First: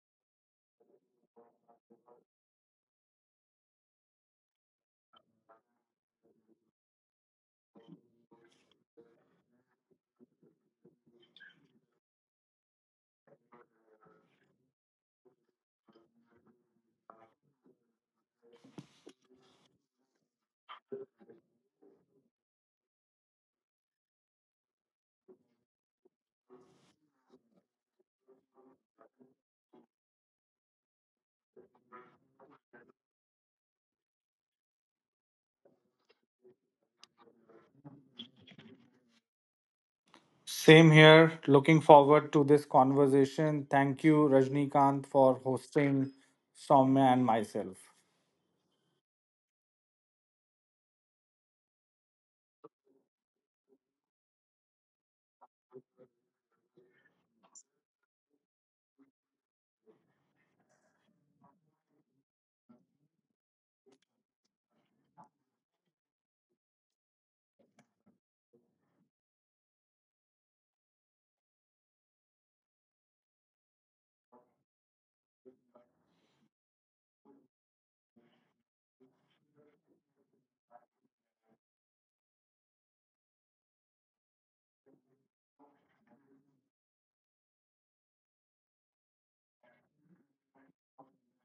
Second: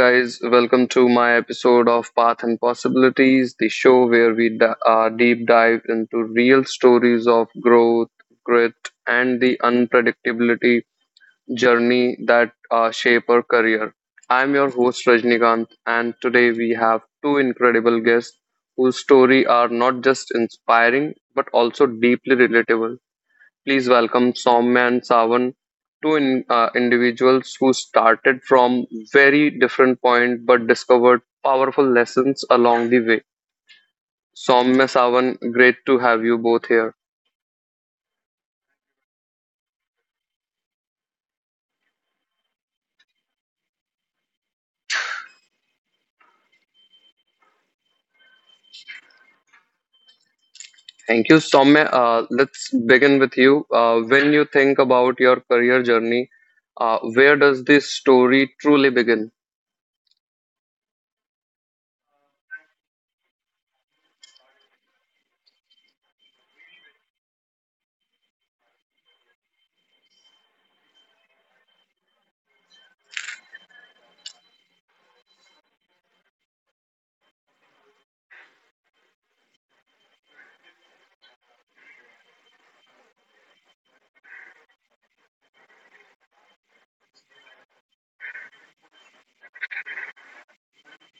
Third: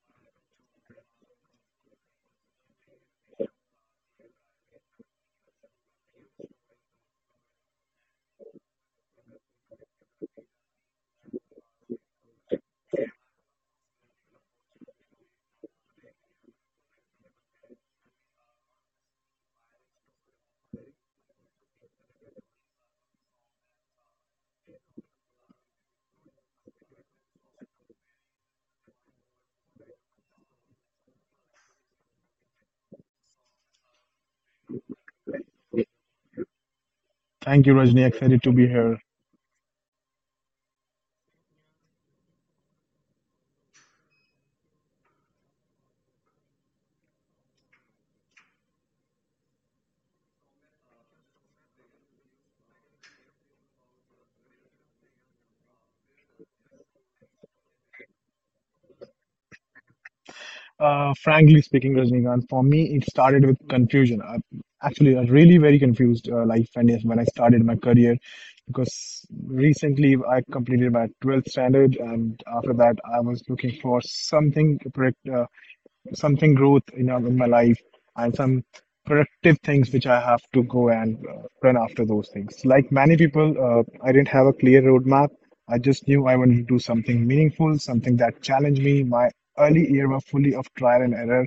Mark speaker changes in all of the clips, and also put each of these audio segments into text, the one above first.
Speaker 1: guys, welcome to my episode of Path and Possibilities, the show where we deep dive into real stories of growth, grit, and the unpredictability journey that shape our career. I'm your host Rajnikant, and today we have two incredible guests whose story are not just inspiring but also deeply relatable. Please welcome Soumya and Savan, two individuals who started from very different point but discovered powerful lessons along the way. Soumya, Savan, great to have you both here.
Speaker 2: Thank you, Rajni. Excited to be here.
Speaker 3: Same here. Looking forward to this conversation. Thank you, Rajnikant, for hosting Soumya and myself.
Speaker 1: Thank you, Soumya. Let's begin with you. When you think about your career journey, where does this story truly begin?
Speaker 2: Frankly speaking, Rajnikant, for me, it started with confusion. Actually, I was really very confused life and yes, when I started my career because recently I completed my 12th standard and after that I was looking for something correct, something growth in my life and some productive things which I have to go and run after those things. Like many people, I didn't have a clear roadmap. I just knew I wanted to do something meaningful, something that challenged me. My early year were fully of trial and error.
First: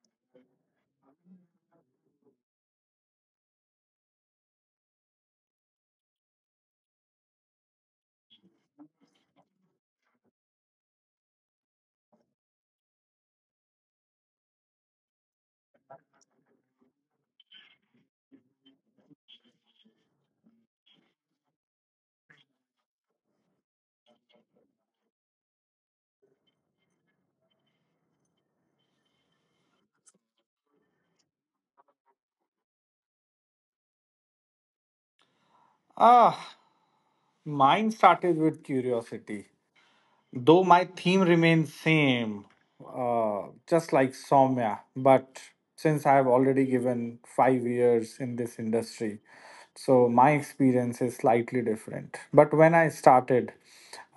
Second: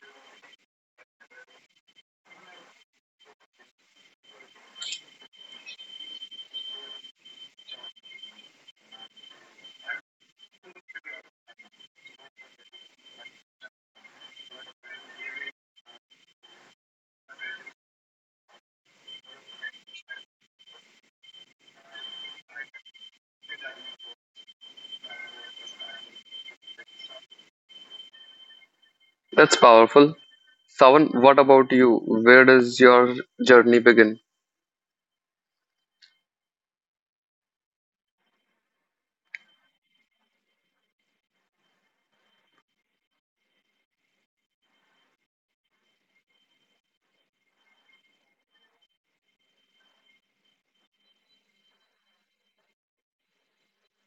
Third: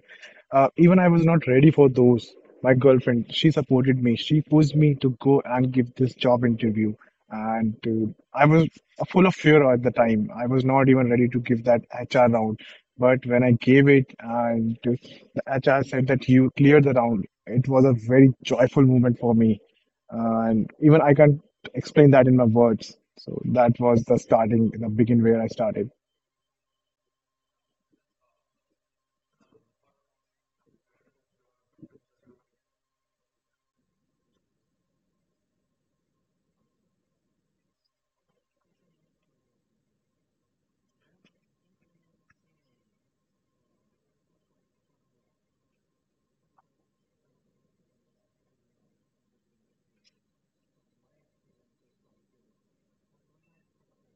Speaker 2: Even I was not ready for those. My girlfriend, she supported me. She pushed me to go and give this job interview. And I was full of fear at the time. I was not even ready to give that HR round, but when I gave it and the HR said that you cleared the round, it was a very joyful moment for me. And even I can't explain that in my words. So that was the starting, the begin where I started.
Speaker 1: That's powerful. Savan, what about you? Where does your journey begin?
Speaker 3: Ah, mine started with curiosity. Though my theme remains same, just like Soumya, but since I have already given 5 years in this industry, so my experience is slightly different. But when I started,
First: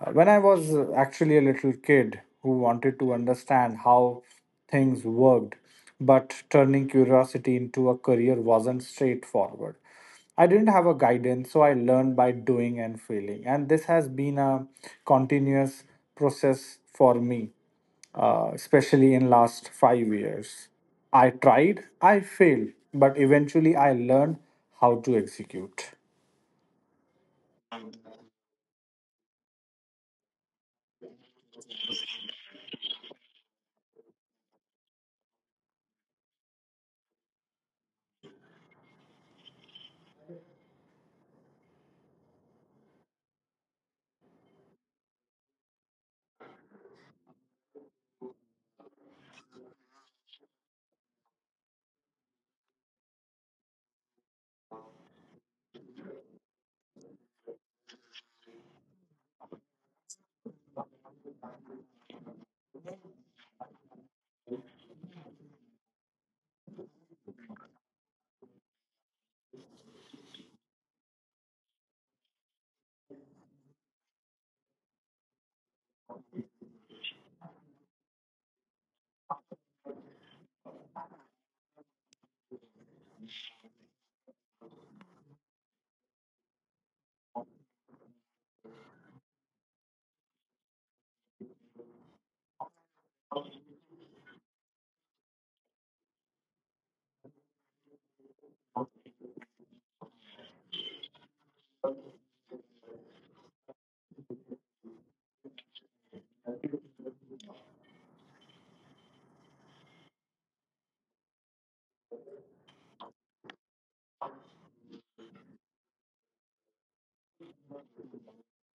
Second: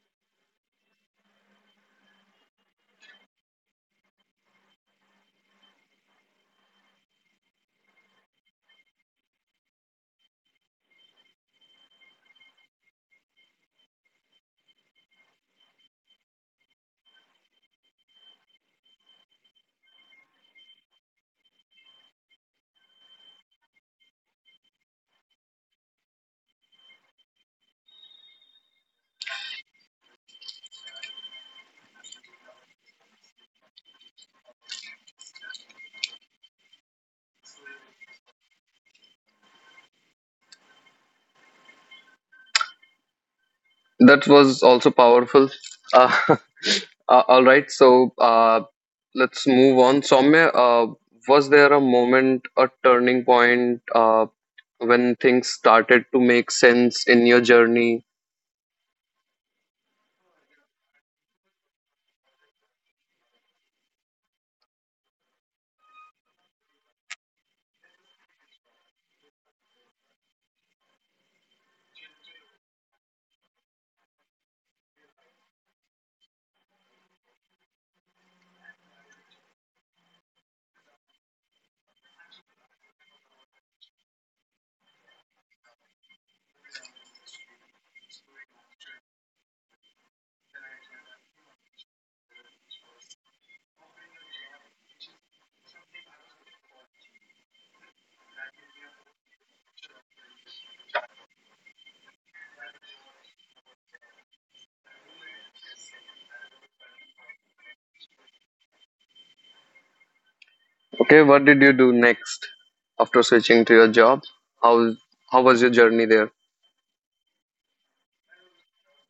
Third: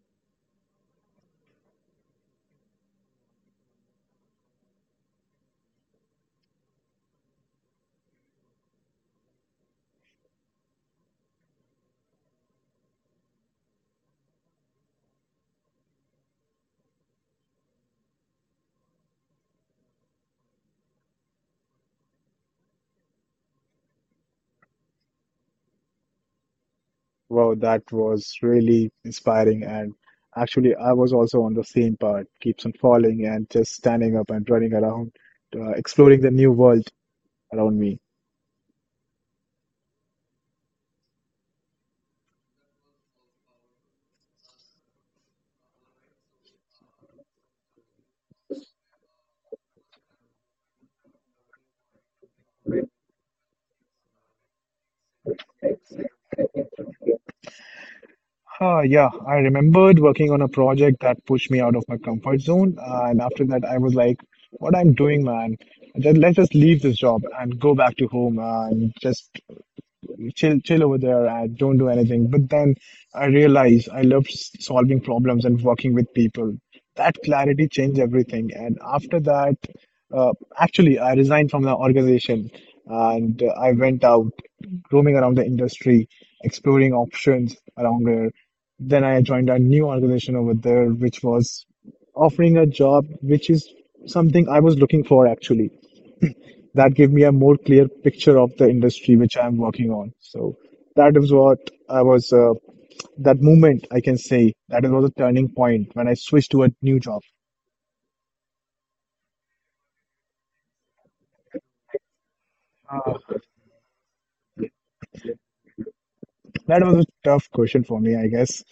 Speaker 3: when I was actually a little kid who wanted to understand how things worked, but turning curiosity into a career wasn't straightforward. I didn't have a guidance, so I learned by doing and failing. And this has been a continuous process for me especially in last 5 years. I tried, I failed, but eventually I learned how to execute.
Speaker 2: Wow, that was really inspiring. And actually, I was also on the same part, keeps on falling and just standing up and running around, exploring the new world around me.
Speaker 1: That was also powerful. Uh, all right, so let's move on. Soumya, was there a moment, a turning point, when things started to make sense in your journey?
Speaker 2: Yeah, I remembered working on a project that pushed me out of my comfort zone. And after that, I was like, what I'm doing, man? Just, let's just leave this job and go back to home and just chill, chill over there and don't do anything. But then I realized I loved solving problems and working with people. That clarity changed everything. And after that, uh, actually, I resigned from the organization and I went out roaming around the industry, exploring options around there. Then I joined a new organization over there, which was offering a job, which is something I was looking for actually. That gave me a more clear picture of the industry which I'm working on. So that is what I was, uh, that moment I can say, that was a turning point when I switched to a new job.
Speaker 1: Okay, what did you do next after switching to your job? How how was your journey there?
Speaker 2: That was a tough question for me, I guess.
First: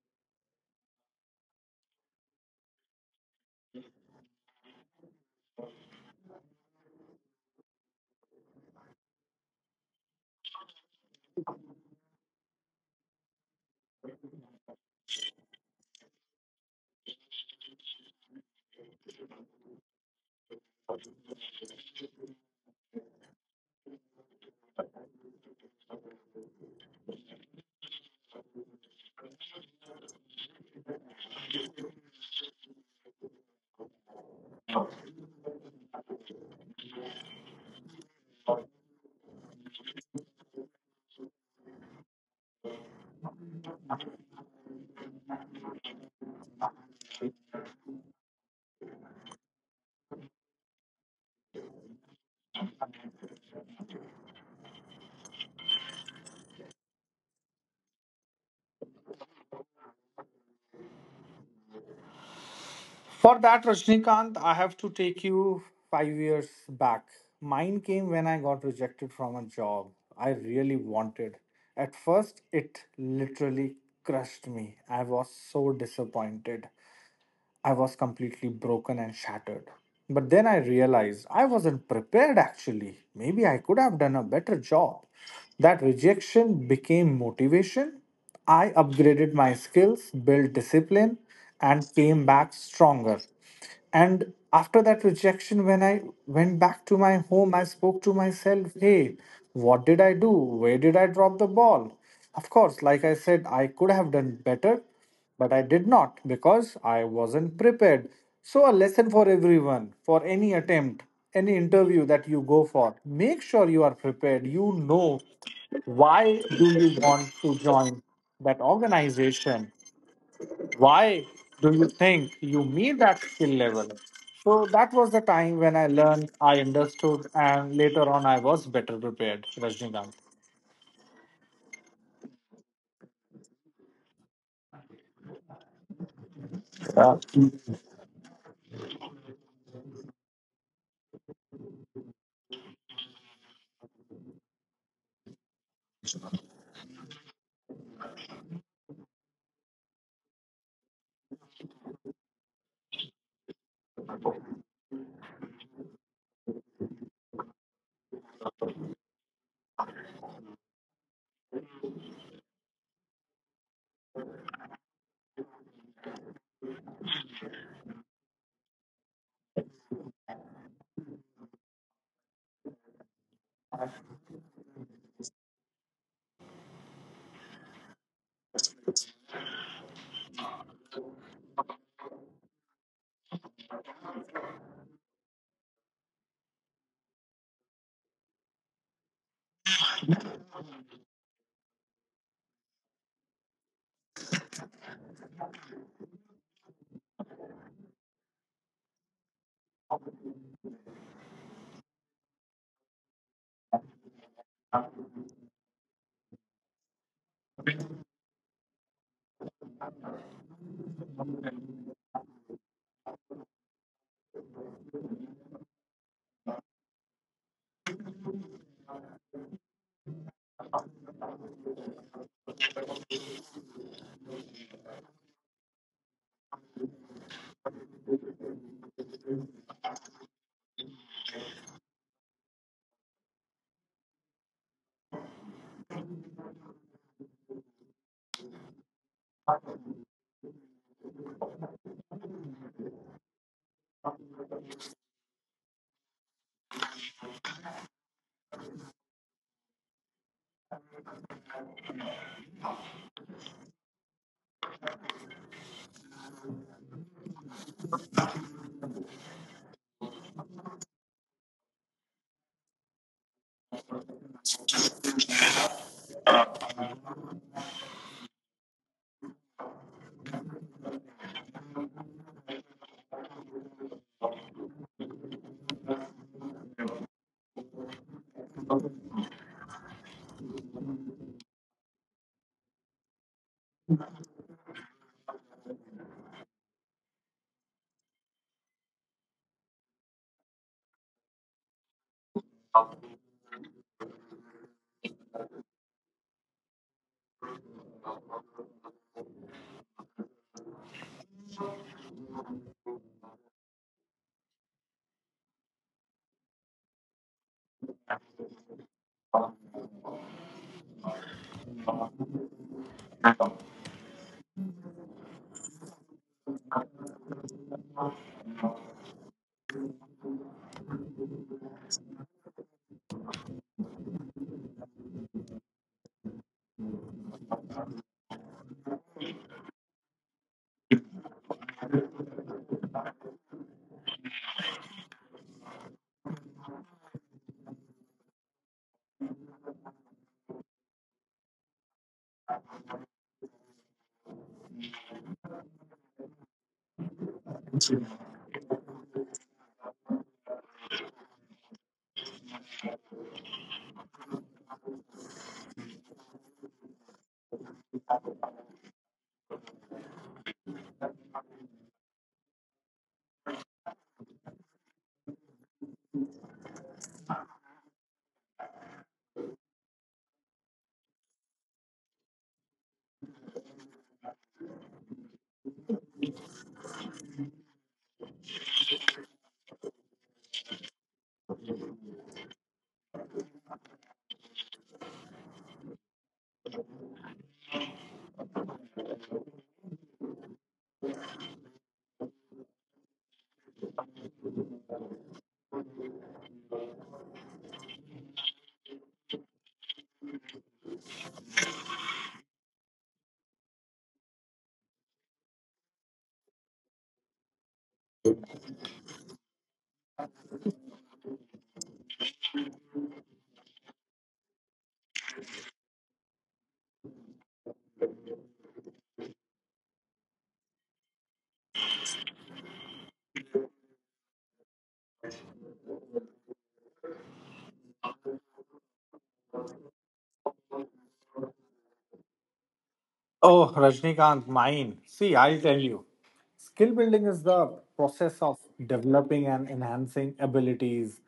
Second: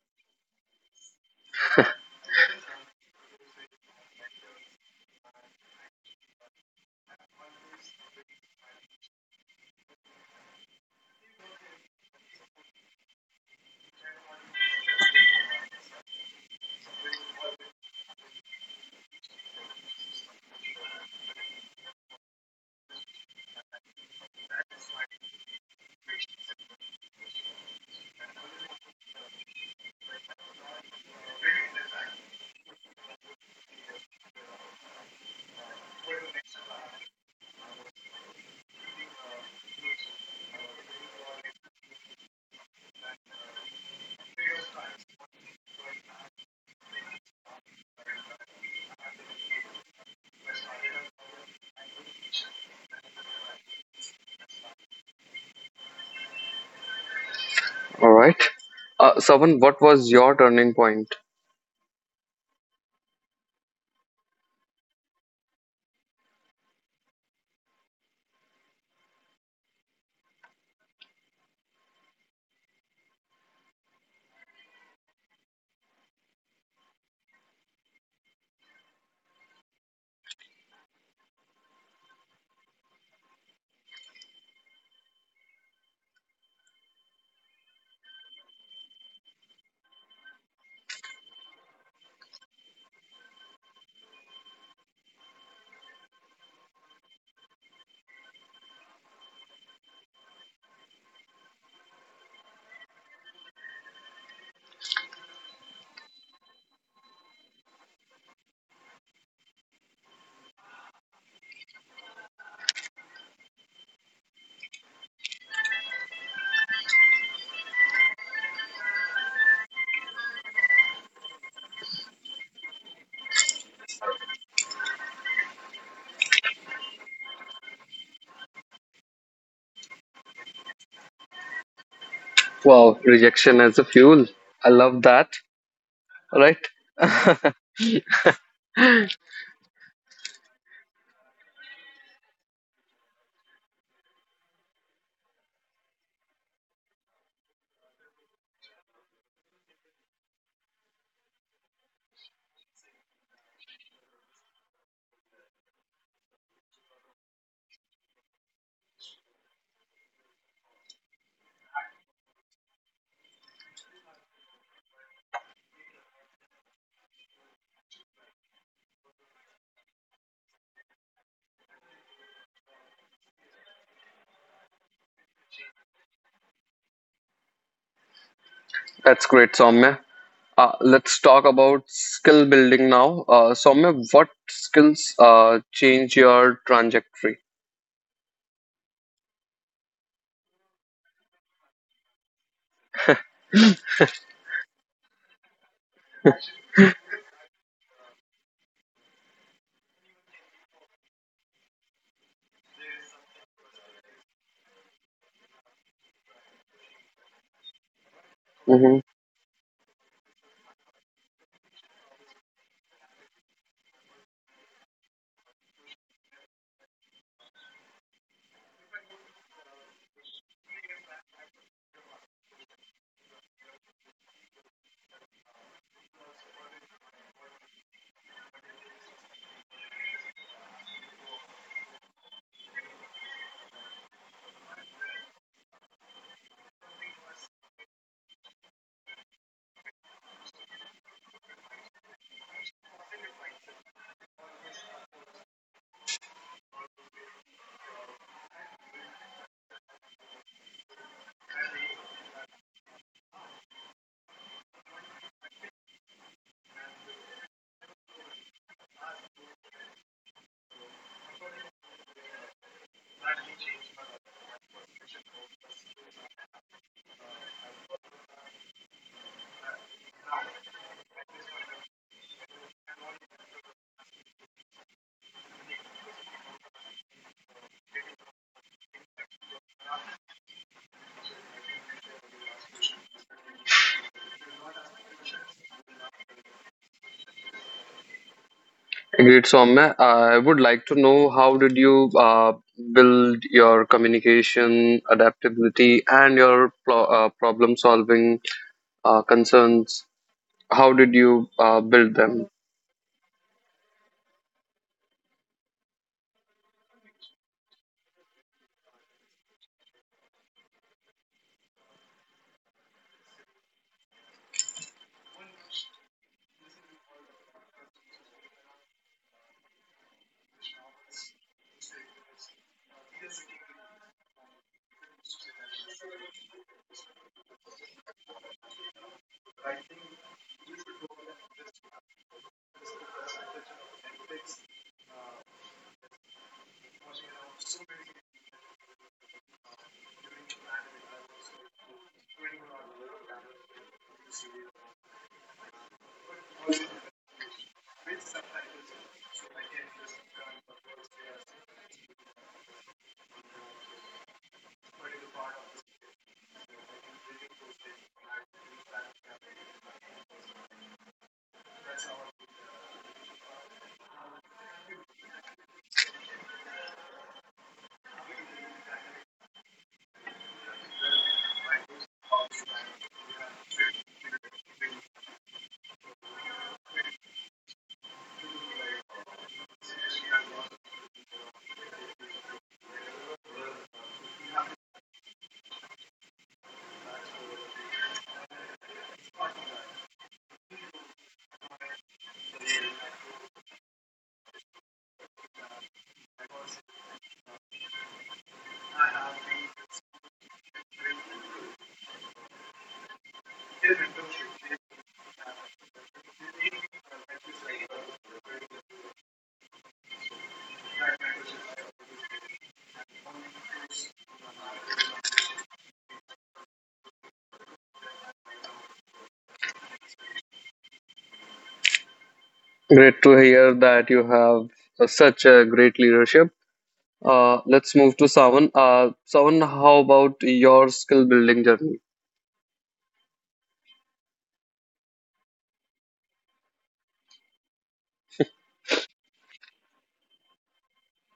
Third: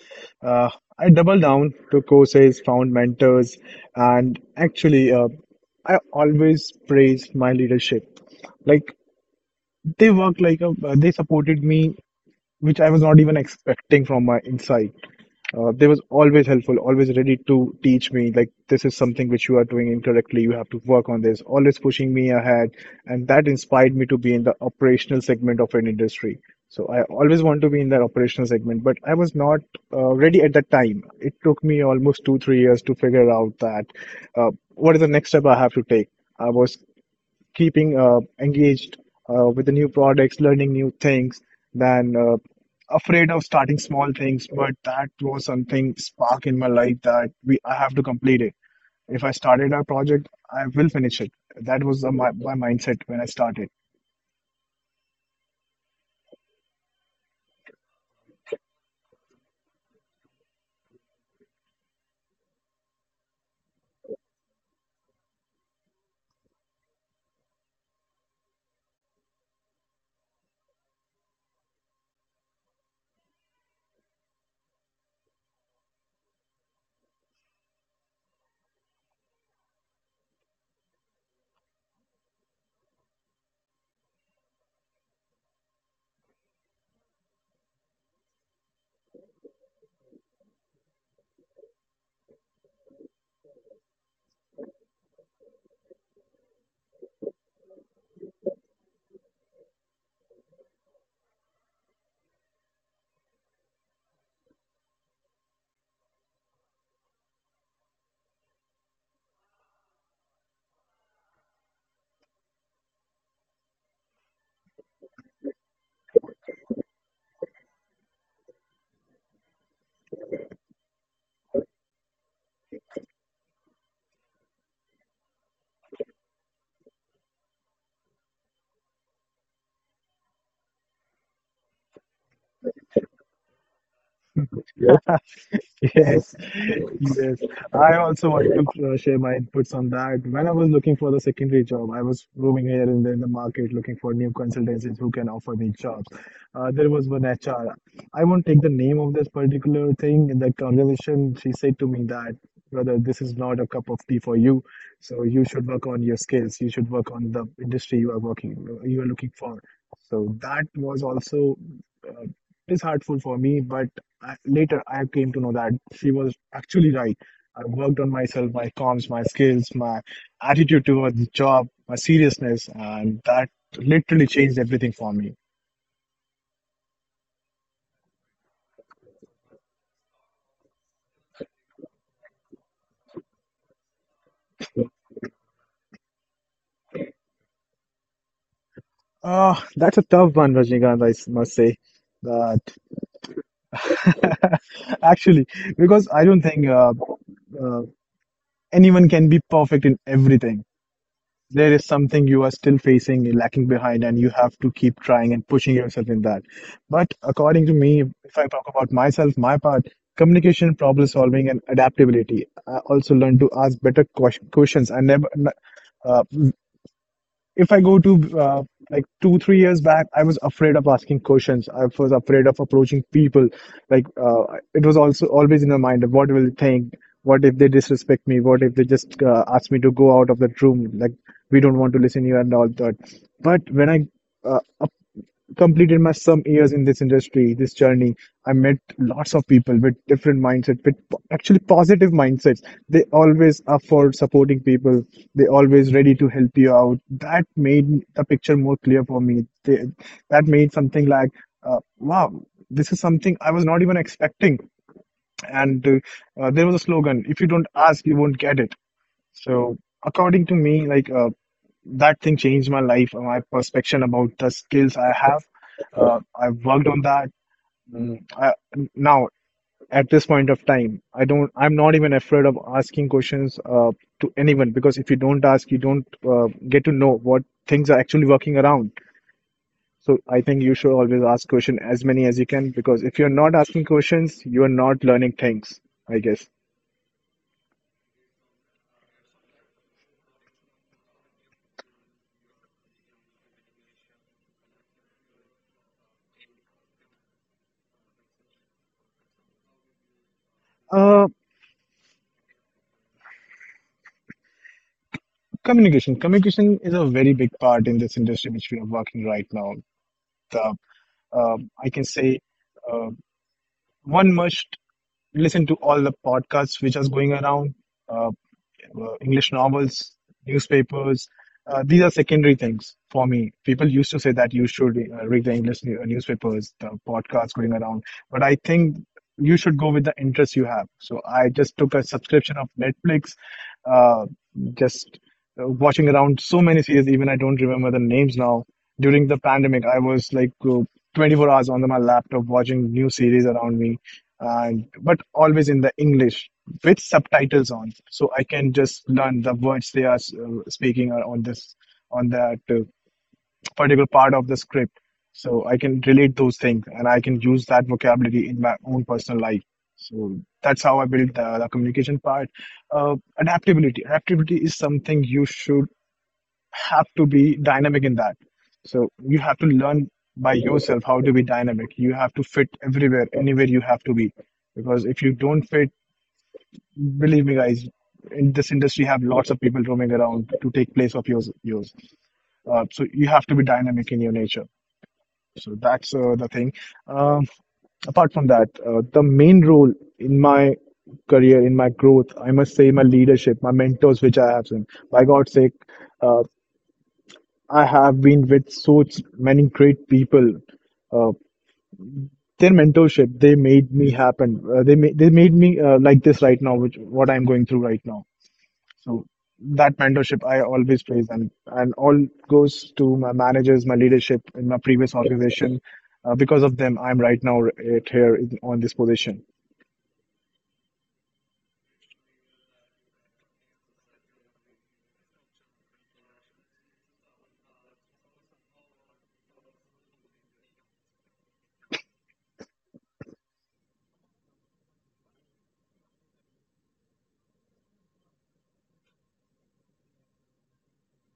Speaker 2: Uh, I doubled down, took courses, found mentors, and I always praised my leadership. Like they worked like a, they supported me, which I was not even expecting from my inside. They was always helpful, always ready to teach me, like, this is something which you are doing incorrectly. You have to work on this, always pushing me ahead. And that inspired me to be in the operational segment of an industry. So I always want to be in that operational segment, but I was not ready at that time. It took me almost two, three years to figure out that what is the next step I have to take. I was keeping engaged with the new products, learning new things, than afraid of starting small things. But that was something spark in my life that we I have to complete it. If I started a project, I will finish it. That was my mindset when I started.
Speaker 1: All right, Savan, what was your turning point?
Speaker 3: For that, Rajnikant, I have to take you 5 years back. Mine came when I got rejected from a job I really wanted. At first, it literally crushed me. I was so disappointed. I was completely broken and shattered. But then I realized I wasn't prepared actually. Maybe I could have done a better job. That rejection became motivation. I upgraded my skills, built discipline, and came back stronger. And after that rejection, when I went back to my home, I spoke to myself, hey, what did I do? Where did I drop the ball? Of course, like I said, I could have done better, but I did not because I wasn't prepared. So, a lesson for everyone, for any attempt, any interview that you go for, make sure you are prepared. You know why do you want to join that organization, why do you think you need that skill level. So that was the time when I learned, I understood, and later on I was better prepared, Rajnikant.
Speaker 1: Wow, rejection as a fuel. I love that.
Speaker 2: Yeah.
Speaker 1: All right,
Speaker 2: Yes,
Speaker 3: Yeah.
Speaker 2: yes. I also want to share my inputs on that. When I was looking for the secondary job, I was roaming here and there in the market looking for new consultancies who can offer me jobs. There was one HR. I won't take the name of this particular thing in that conversation. She said to me that, brother, this is not a cup of tea for you. So you should work on your skills. You should work on the industry you are working, you are looking for. So that was also uh, is hurtful for me, but I came to know that she was actually right. I worked on myself, my comms, my skills, my attitude towards the job, my seriousness, and that literally changed everything for me.
Speaker 1: that's great, Soumya. Let's talk about skill building now. Soumya, what skills change your trajectory?
Speaker 2: That's a tough one, Rajnikant, must say. That actually, because I don't think uh, anyone can be perfect in everything. There is something you are still facing lacking behind and you have to keep trying and pushing yourself in that, but according to me,
Speaker 1: Mm-hmm.
Speaker 2: if I talk about myself, my part: communication, problem solving, and adaptability. I also learned to ask better questions. I never n- uh, if I go to like two, three years back, I was afraid of asking questions. I was afraid of approaching people. It was also always in my mind of what will they think? What if they disrespect me? What if they just ask me to go out of that room? Like we don't want to listen to you and all that. But when I uh, completed my some years in this industry, this journey, I met lots of people with different mindset, actually positive mindsets. They always are for supporting people. They always ready to help you out. That made the picture more clear for me. That made something like, wow, this is something I was not even expecting. And There was a slogan: "If you don't ask, you won't get it." So according to me, like. That thing changed my life, my perception about the skills I have. I worked on that. Mm, I, now, at this point of time, I don't. I'm not even afraid of asking questions to anyone because if you don't ask, you don't get to know what things are actually working around. So I think you should always ask questions as many as you can because if you're not asking questions, you are not learning things. I guess.
Speaker 1: Great, Soumya. I would like to know how did you build your communication, adaptability, and your problem solving concerns? How did you
Speaker 2: Uh,
Speaker 1: build them?
Speaker 2: Communication. Communication is a very big part in this industry which we are working right now. The I can say uh, one must listen to all the podcasts which are going around. Uh, English novels, newspapers. These are secondary things for me. People used to say that you should read the English newspapers, the podcasts going around, but I think you should go with the interest you have. So I just took a subscription of Netflix, uh, just watching around so many series, even I don't remember the names now. During the pandemic, I was like 24 hours on my laptop watching new series around me, and but always in the English with subtitles on, so I can just learn the words they are speaking on this on that particular part of the script. So I can relate those things, and I can use that vocabulary in my own personal life. So that's how I built the communication part. Adaptability, adaptability is something you should have to be dynamic in that. So you have to learn by yourself how to be dynamic. You have to fit everywhere, anywhere you have to be, because if you don't fit, believe me, guys, in this industry, have lots of people roaming around to take place of yours. So you have to be dynamic in your nature. So that's the thing. Um, Apart from that, the main role in my career, in my growth, I must say, my leadership, my mentors, which I have seen. By God's sake, uh, I have been with so many great people, uh, their mentorship, they made me happen, they made me like this right now, which what I'm going through right now. So that mentorship I always praise, and all goes to my managers, my leadership in my previous organization. Because of them, I'm right now right here in, on this position.
Speaker 1: Great to hear that you have such a great leadership. Let's move to Savan. Savan, how about your skill building journey?
Speaker 3: Oh, Rajnikant, mine, see, I'll tell you, skill building is the process of developing and enhancing abilities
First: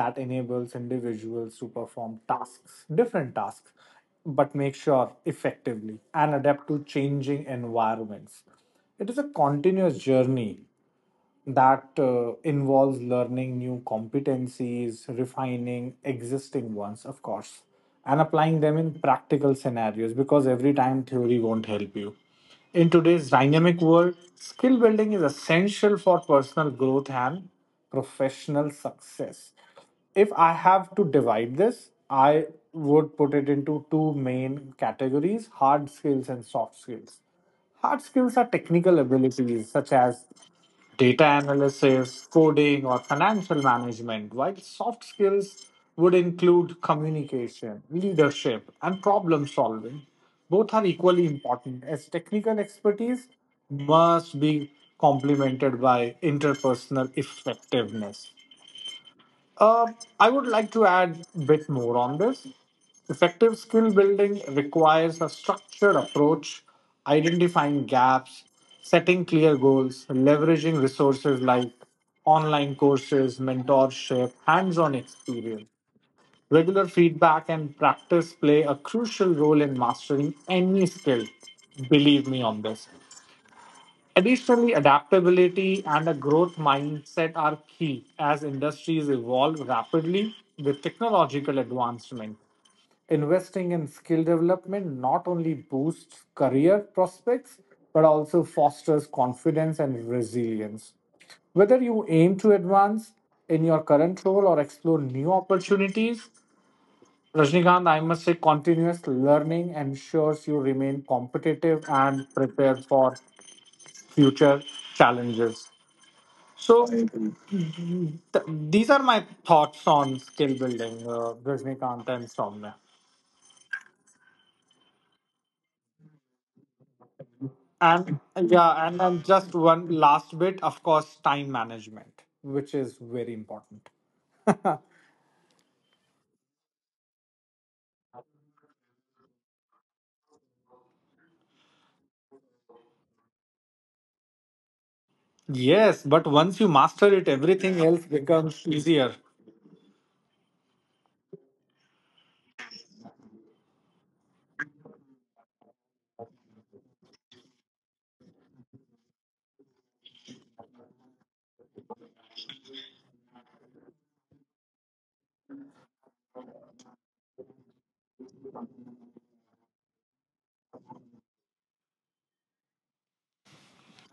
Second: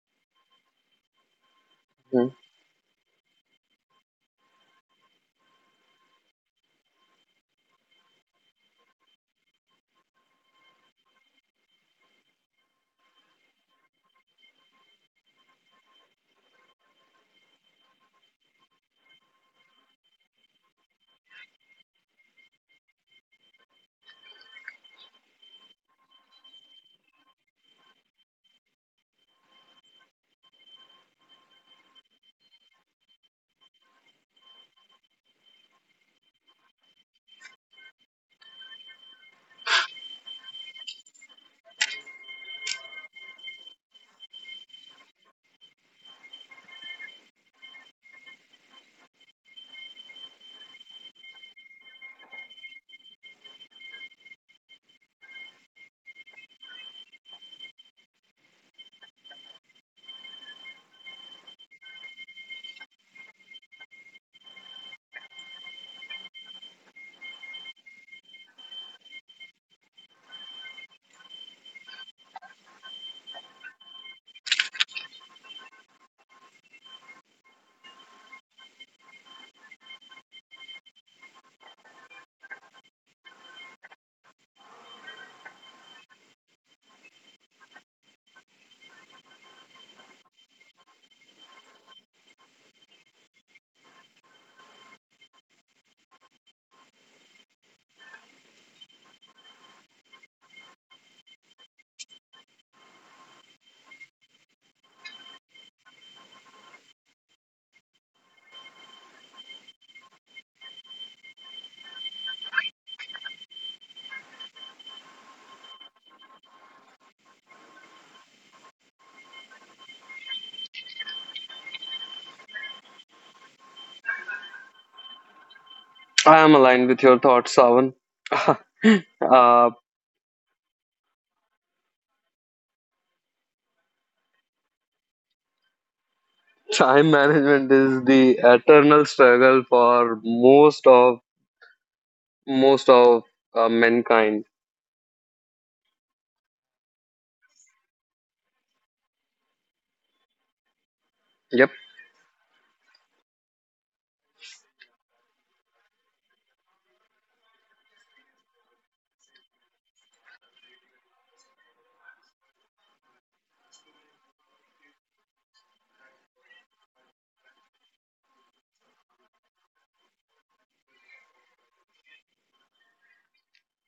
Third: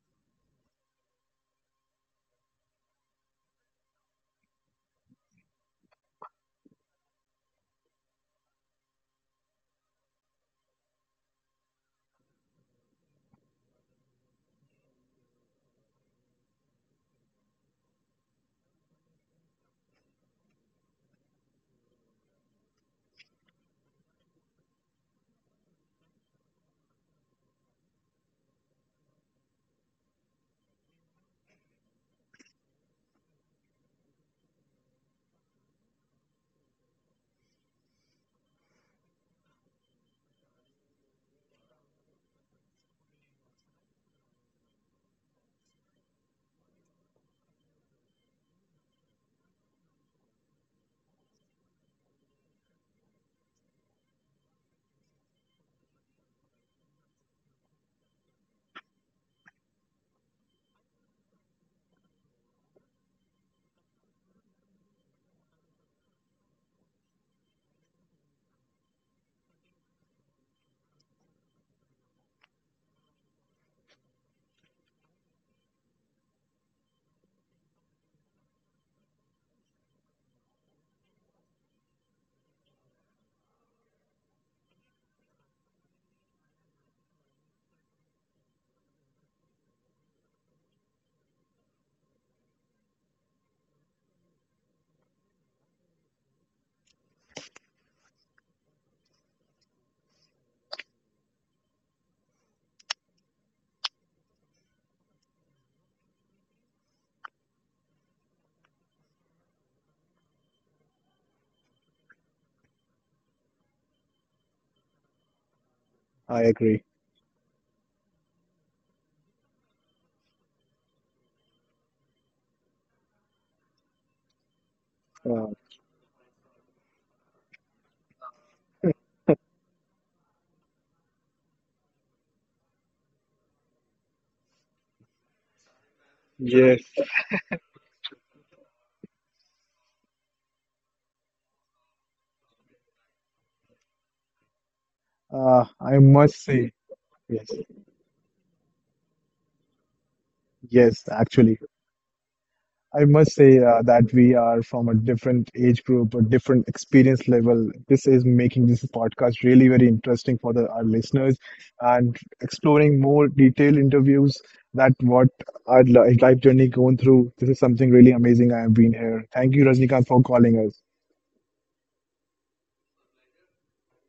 Speaker 3: that enables individuals to perform tasks, different tasks, but make sure effectively and adapt to changing environments. It is a continuous journey that involves learning new competencies, refining existing ones, of course, and applying them in practical scenarios, because every time theory won't help you. In today's dynamic world, skill building is essential for personal growth and professional success. If I have to divide this, I would put it into two main categories: hard skills and soft skills. Hard skills are technical abilities such as data analysis, coding, or financial management, while soft skills would include communication, leadership, and problem solving. Both are equally important as technical expertise must be complemented by interpersonal effectiveness. Uh, I would like to add a bit more on this. Effective skill building requires a structured approach: identifying gaps, setting clear goals, leveraging resources like online courses, mentorship, hands on experience. Regular feedback and practice play a crucial role in mastering any skill. Believe me on this. Additionally, adaptability and a growth mindset are key as industries evolve rapidly with technological advancement. Investing in skill development not only boosts career prospects but also fosters confidence and resilience. Whether you aim to advance in your current role or explore new opportunities, Rajnikant, I must say, continuous learning ensures you remain competitive and prepared for future challenges.
Speaker 2: I
Speaker 3: So
Speaker 2: agree.
Speaker 3: these are my thoughts on skill building, Rajnikant and Somya.
Speaker 2: Uh,
Speaker 1: I am aligned with your thoughts, Savan.
Speaker 3: And yeah, and
Speaker 1: uh,
Speaker 3: then just one last bit, of course, time management, which is very important.
Speaker 1: Time
Speaker 2: yes.
Speaker 1: management is the eternal struggle for most of mankind.
Speaker 2: I
Speaker 3: Yes, but
Speaker 2: must
Speaker 3: once you
Speaker 2: say
Speaker 3: master it,
Speaker 2: yes.
Speaker 3: everything else becomes easier.
Speaker 2: Yes,
Speaker 1: Yep,
Speaker 2: actually. I must say that we are from a different age group, a different experience level. This is making this podcast really very interesting for the, our listeners and exploring more detailed interviews that what our life journey going through. This is something really amazing I have been here. Thank you, Rajnikant, for calling us.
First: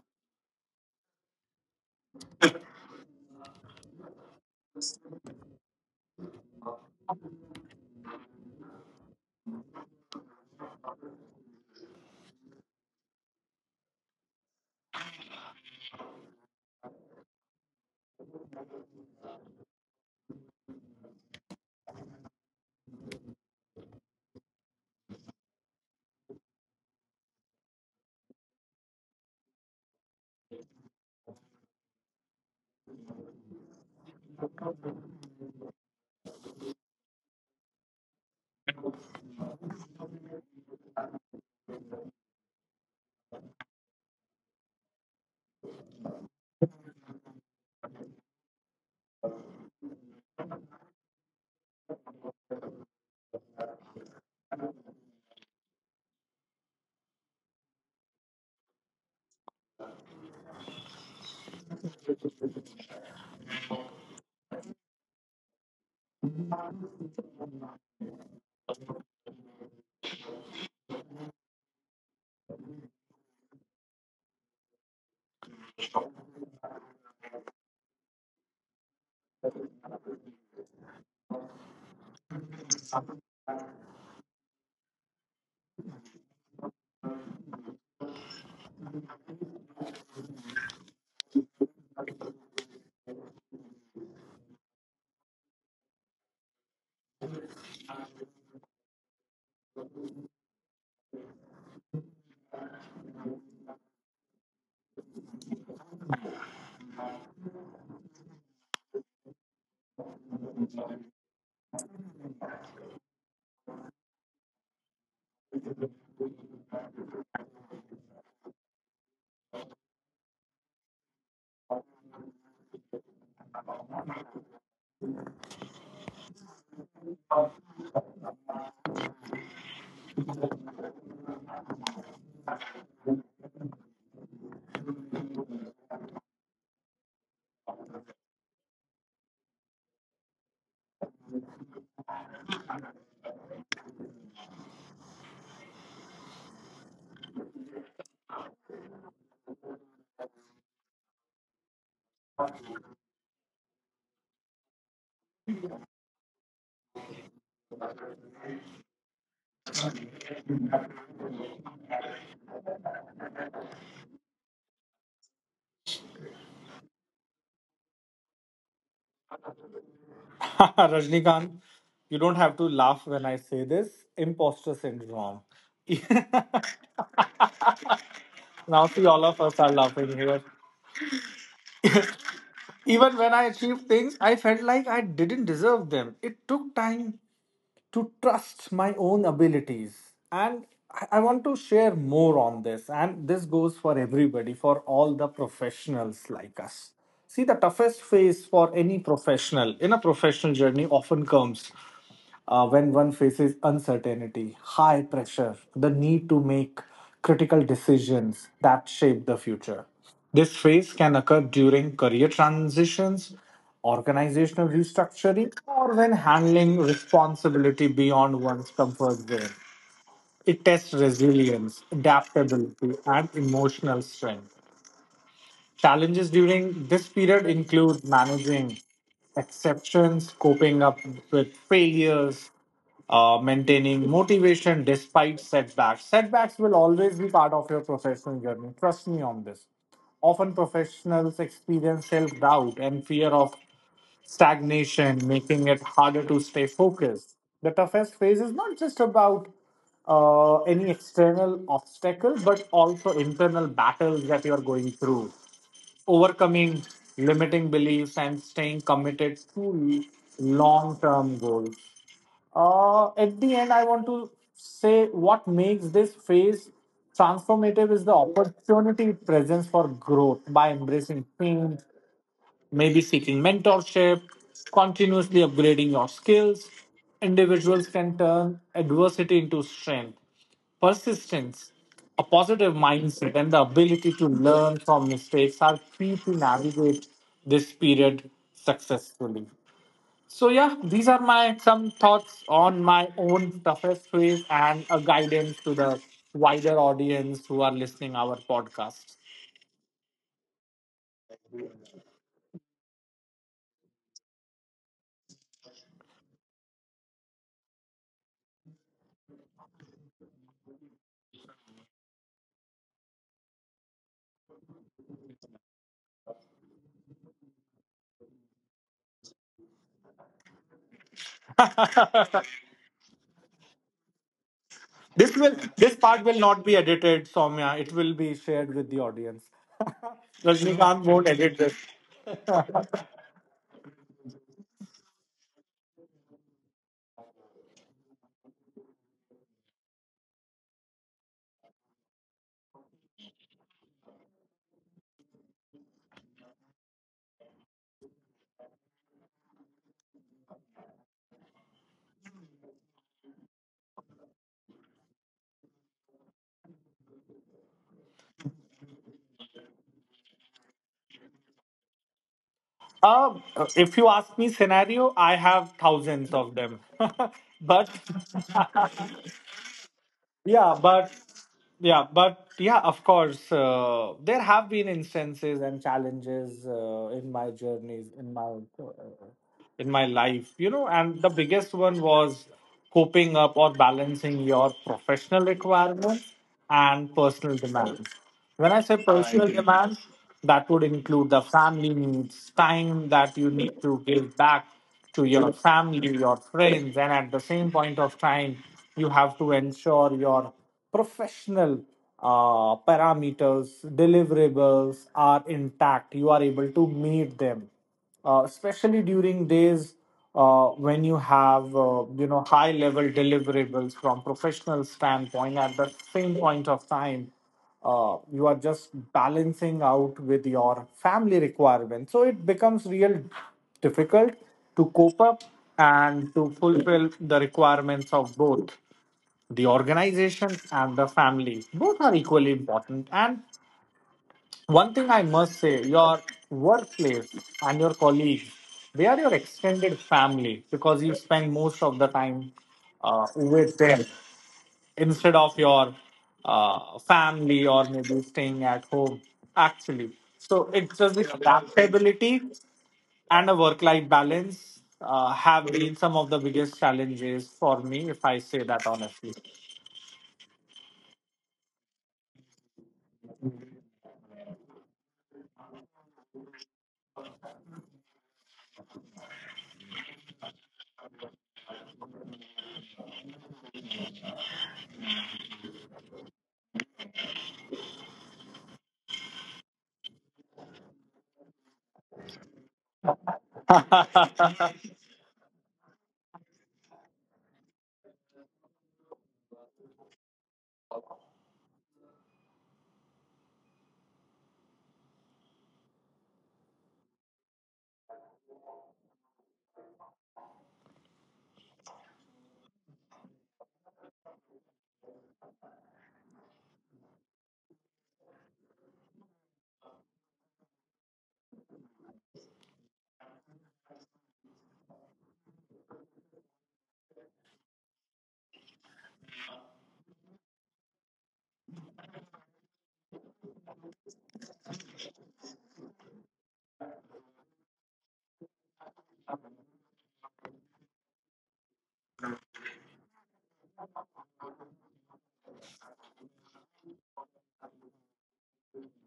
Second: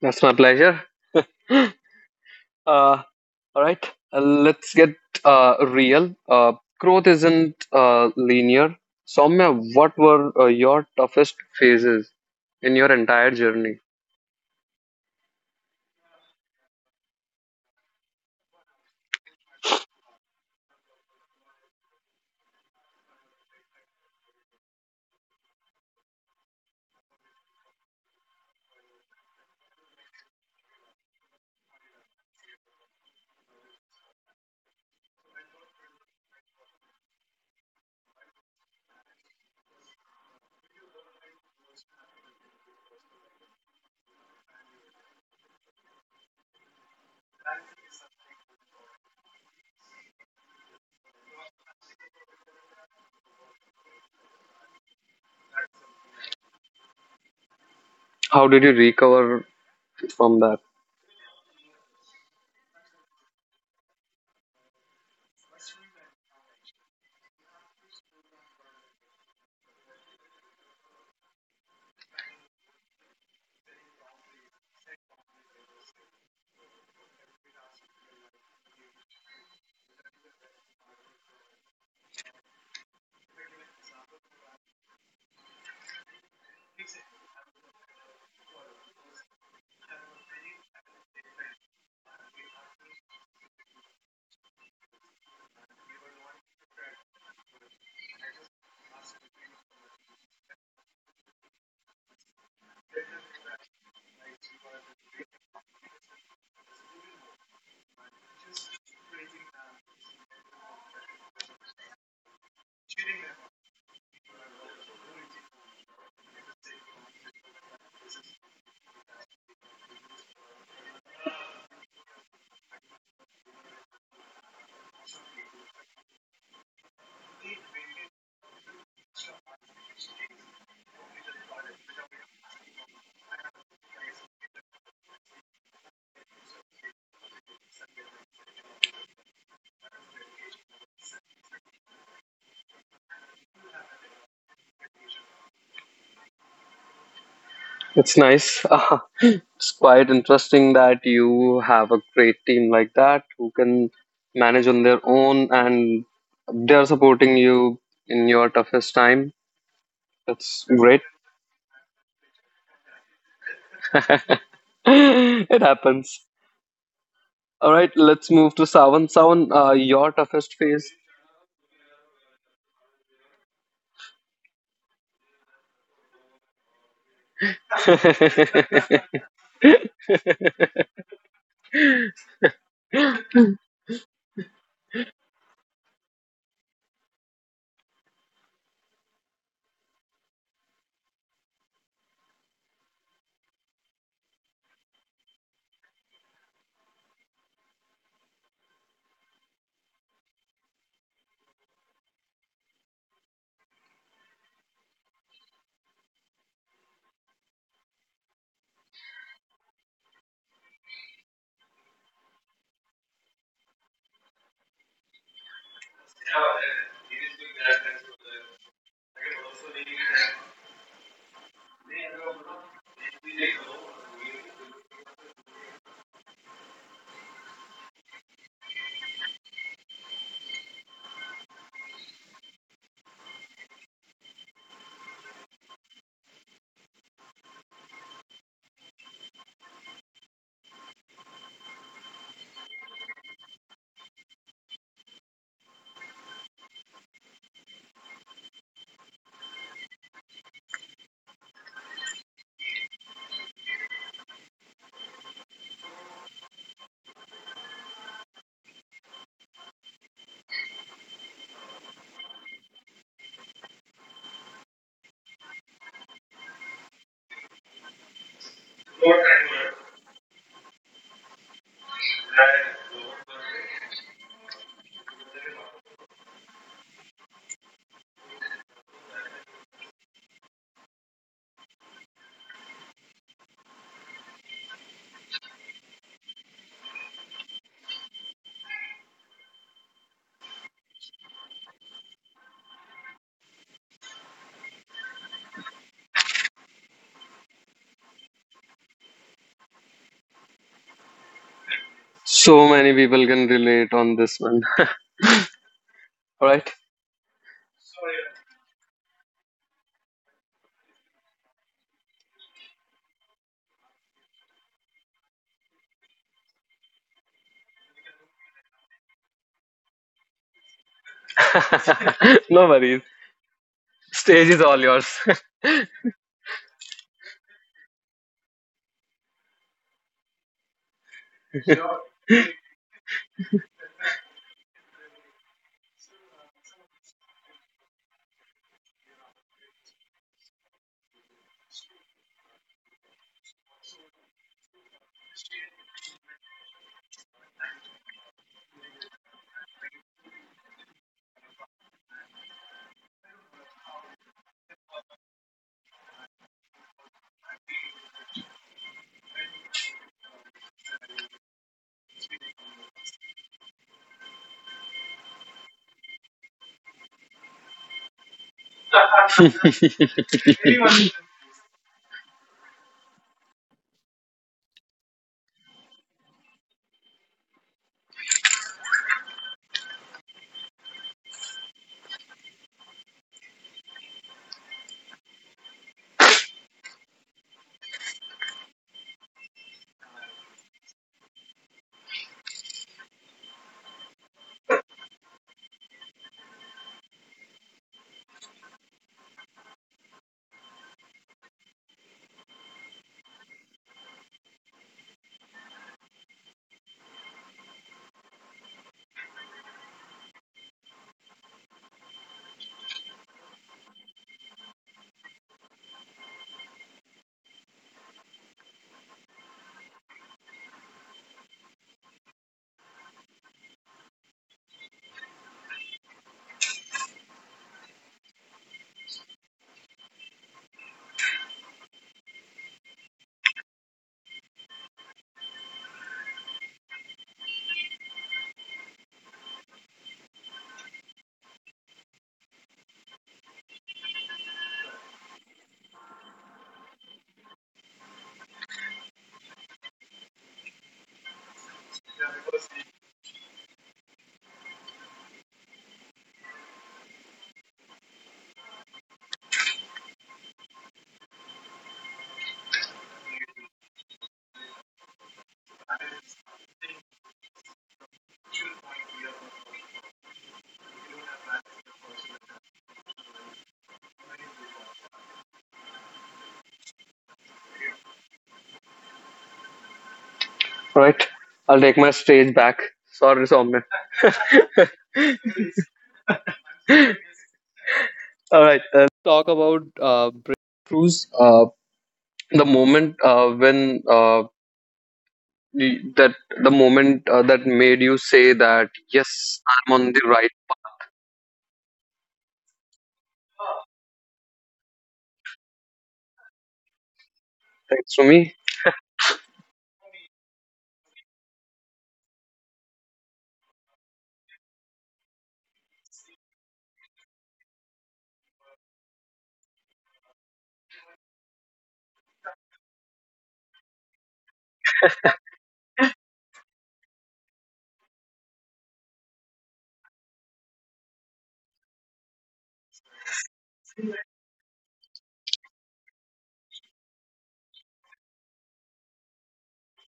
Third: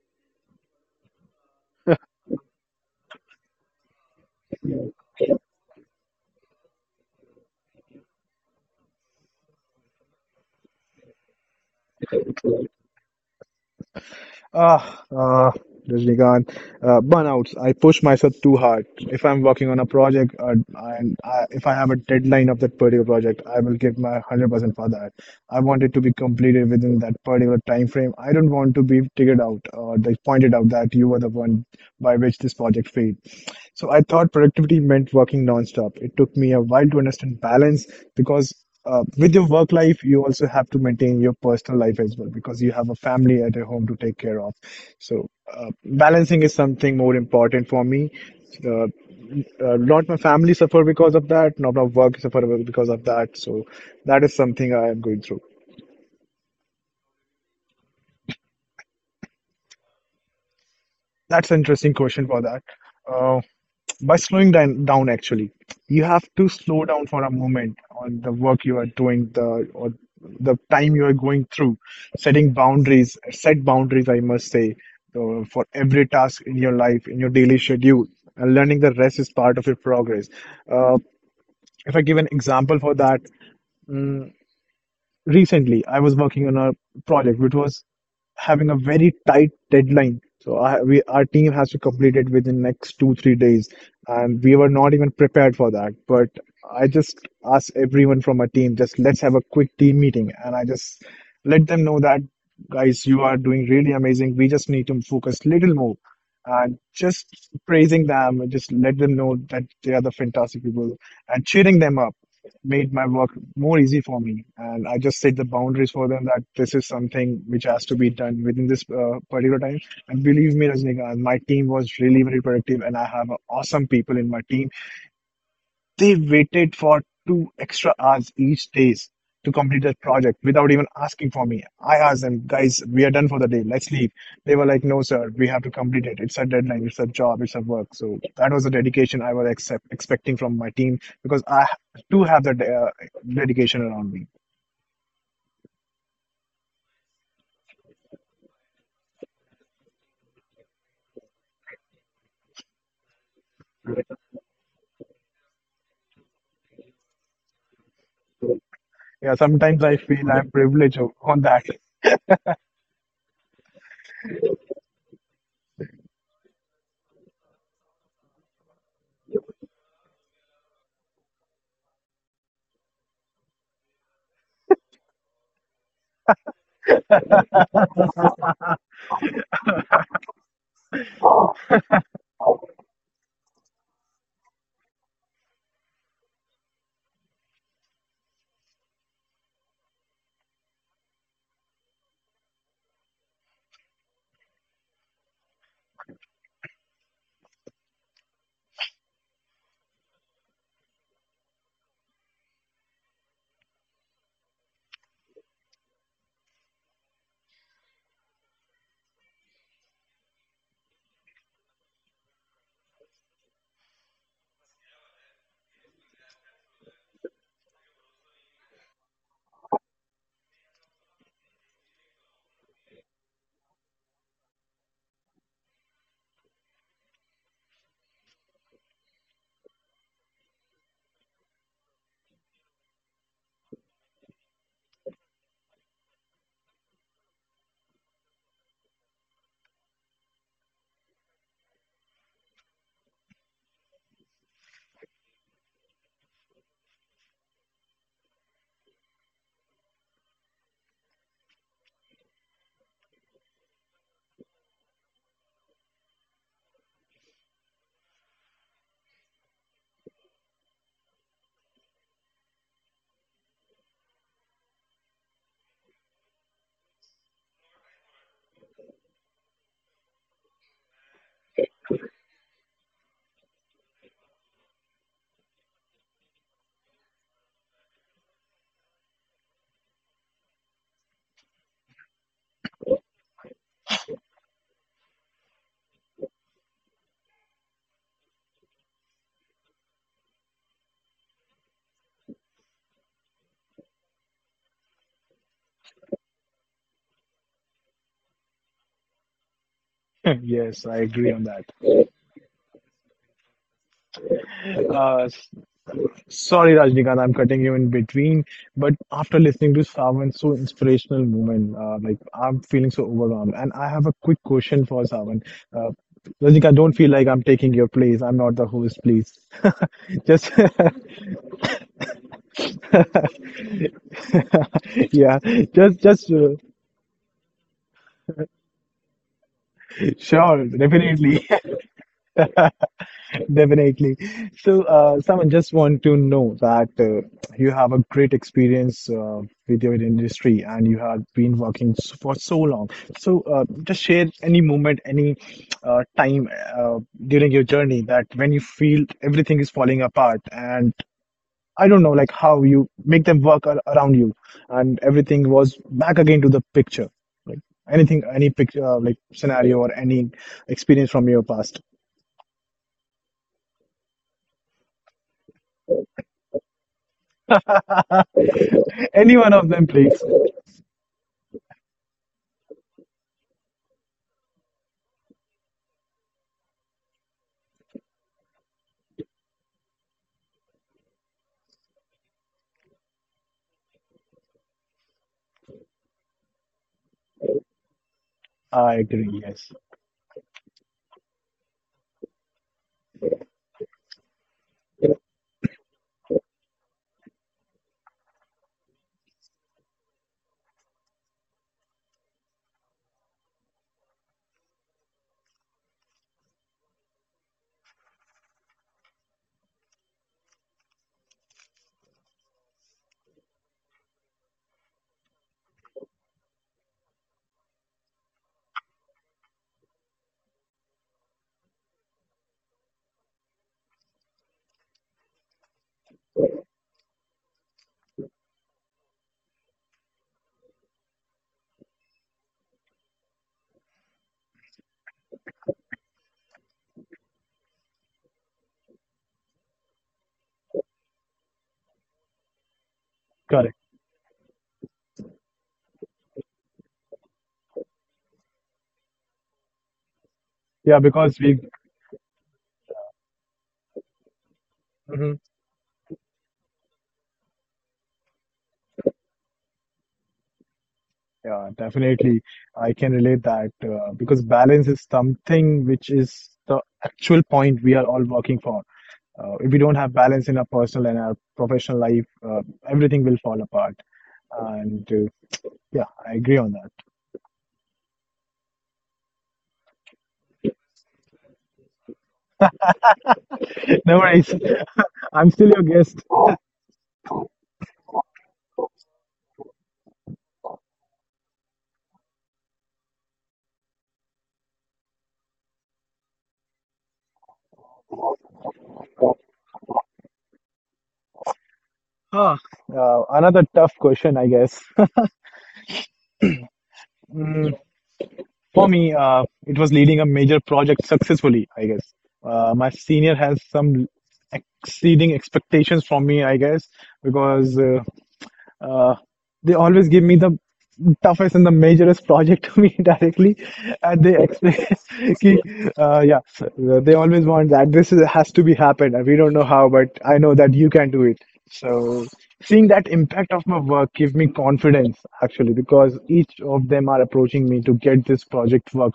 Speaker 1: that's my pleasure. Uh, all right, let's get real. Growth isn't linear. Soumya, what were your toughest phases in your entire journey?
Speaker 2: Ah, uh, Rajnikant, burnouts. I push myself too hard. If I'm working on a project, if I have a deadline of that particular project, I will give my 100% for that. I want it to be completed within that particular time frame. I don't want to be figured out or they pointed out that you were the one by which this project failed. So I thought productivity meant working nonstop. It took me a while to understand balance because with your work life, you also have to maintain your personal life as well because you have a family at your home to take care of. So, balancing is something more important for me. Uh, Not my family suffer because of that, not my work suffer because of that. So, that is something I am going through.
Speaker 1: How did you recover from that?
Speaker 2: That's an interesting question for that. Uh, by slowing down actually, you have to slow down for a moment on the work you are doing the or the time you are going through. Set boundaries, I must say, for every task in your life, in your daily schedule, and learning the rest is part of your progress. uh, if I give an example for that, mm recently I was working on a project which was having a very tight deadline. So, we, our team has to complete it within next 2, 3 days, and we were not even prepared for that. But I just asked everyone from our team, just let's have a quick team meeting, and I just let them know that, guys, you are doing really amazing. We just need to focus a little more, and just praising them, just let them know that they are the fantastic people, and cheering them up made my work more easy for me. And I just set the boundaries for them that this is something which has to be done within this particular time. And believe me, Rajnikant, my team was really very productive, and I have awesome people in my team. They waited for 2 extra hours each days to complete that project without even asking for me. I asked them, guys, we are done for the day. Let's leave. They were like, no, sir, we have to complete it. It's a deadline. It's a job. It's a work. So that was the dedication I was expecting from my team, because I do have that dedication around me.
Speaker 1: It's nice. It's quite interesting that you have a great team like that who can manage on their own and they're supporting you in your toughest time.
Speaker 2: Yeah,
Speaker 1: That's
Speaker 2: sometimes
Speaker 1: great.
Speaker 2: I feel I'm privileged on that.
Speaker 1: It happens. All right, let's move to Sawan. Sawan, your toughest phase.
Speaker 3: Rajnikant, you don't have to laugh when I say this. Imposter syndrome. Now see, all of us are laughing here. Even when I achieved things, I felt like I didn't deserve them. It took time to trust my own abilities. And I want to share more on this. And this goes for everybody, for all the professionals like us. See, the toughest phase for any professional in a professional journey often comes when one faces uncertainty, high pressure, the need to make critical decisions that shape the future. This phase can occur during career transitions, organizational restructuring, or when handling responsibility beyond one's comfort zone. It tests resilience, adaptability, and emotional strength. Challenges during this period include managing exceptions, coping up with failures, maintaining motivation despite setbacks. Setbacks will always be part of your professional journey. Trust me on this. Often, professionals experience self doubt and fear of stagnation, making it harder to stay focused. The toughest phase is not just about any external obstacle, but also internal battles that you are going through. Overcoming limiting beliefs and staying committed to long term goals. At the end, I want to say what makes this phase transformative is the opportunity it presents for growth by embracing pain, maybe seeking mentorship, continuously upgrading your skills. Individuals can turn adversity into strength. Persistence, a positive mindset, and the ability to learn from mistakes are key to navigate this period successfully. So, yeah, these are my some thoughts on my own toughest phase and a guidance to the wider audience who are listening our podcast.
Speaker 2: Yes, I agree on that.
Speaker 1: So many people can relate on this one.
Speaker 2: Uh, s-
Speaker 1: All right.
Speaker 2: Sorry, Rajnikant, I'm cutting you in between, but after listening to Savan's so inspirational moment, like I'm feeling so overwhelmed. And I have a quick question for Savan. Uh, Rajnikant, don't feel like I'm taking your place. I'm not the host, please. Just,
Speaker 1: No worries. Stage is all yours.
Speaker 2: yeah,
Speaker 3: This will
Speaker 2: just,
Speaker 3: this part
Speaker 2: just,
Speaker 3: will not be edited, Soumya. It will be shared with the audience.
Speaker 2: sure,
Speaker 3: Rajnikant won't
Speaker 2: definitely.
Speaker 3: edit this.
Speaker 2: Definitely. So, Sam, I just want to know that you have a great experience with your industry, and you have been working for so long. So, just share any moment, any time uh, during your journey that when you feel everything is falling apart, and I don't know, like how you make them work ar around you, and everything was back again to the picture. Like anything, any picture, like scenario, or any experience from your past.
Speaker 3: Uh, if you ask me scenario, I have thousands of them. But
Speaker 2: Any one of them, please.
Speaker 3: Yeah, but yeah, of course, there have been instances and challenges in my journeys, in my life, you know, and the biggest one was coping up or balancing your professional requirements and personal demands. When I
Speaker 2: I
Speaker 3: say
Speaker 2: agree.
Speaker 3: personal
Speaker 2: Yes,
Speaker 3: demands, that would include the family needs, time that you need to give back to your family, your friends, and at the same point of time, you have to ensure your professional parameters, deliverables are intact. You are able to meet them especially during days when you have you know high level deliverables from professional standpoint at the same point of time, you are just balancing out with your family requirements, so it becomes real difficult to cope up and to fulfill the requirements of both the organization and the family. Both are equally important. And one thing I must say, your workplace and your colleagues, they are your extended family because you spend most of the time
Speaker 2: correct.
Speaker 3: with them instead of your family or maybe staying at home, actually. So it's
Speaker 2: Yeah,
Speaker 3: just this
Speaker 2: because we,
Speaker 3: adaptability and a work life balance
Speaker 2: Mhm.
Speaker 3: have been some of the biggest challenges for me, if I say that honestly.
Speaker 2: Yeah, definitely, I can relate that because balance is something which is the actual point we are all working for. If we don't have balance in our personal and our professional life, everything will fall apart. And yeah, I agree on that.
Speaker 1: All right. I'll take my stage back. Sorry, Somya.
Speaker 2: No worries. I'm still your guest.
Speaker 1: All right, talk about breakthroughs. The moment when y- that the moment that made you say that, yes, I'm on the right.
Speaker 2: Ah, Another tough question, I guess.
Speaker 1: Thanks to me,
Speaker 2: For me, it was leading a major project successfully, I guess. My senior has some exceeding expectations from me, I guess, because uh, they always give me the toughest and the majorest project to me directly, and they explain, ki, yeah, so they always want that this is, has to be happened, and we don't know how, but I know that you can do it. So, seeing that impact of my work give me confidence actually, because each of them are approaching me to get this project work,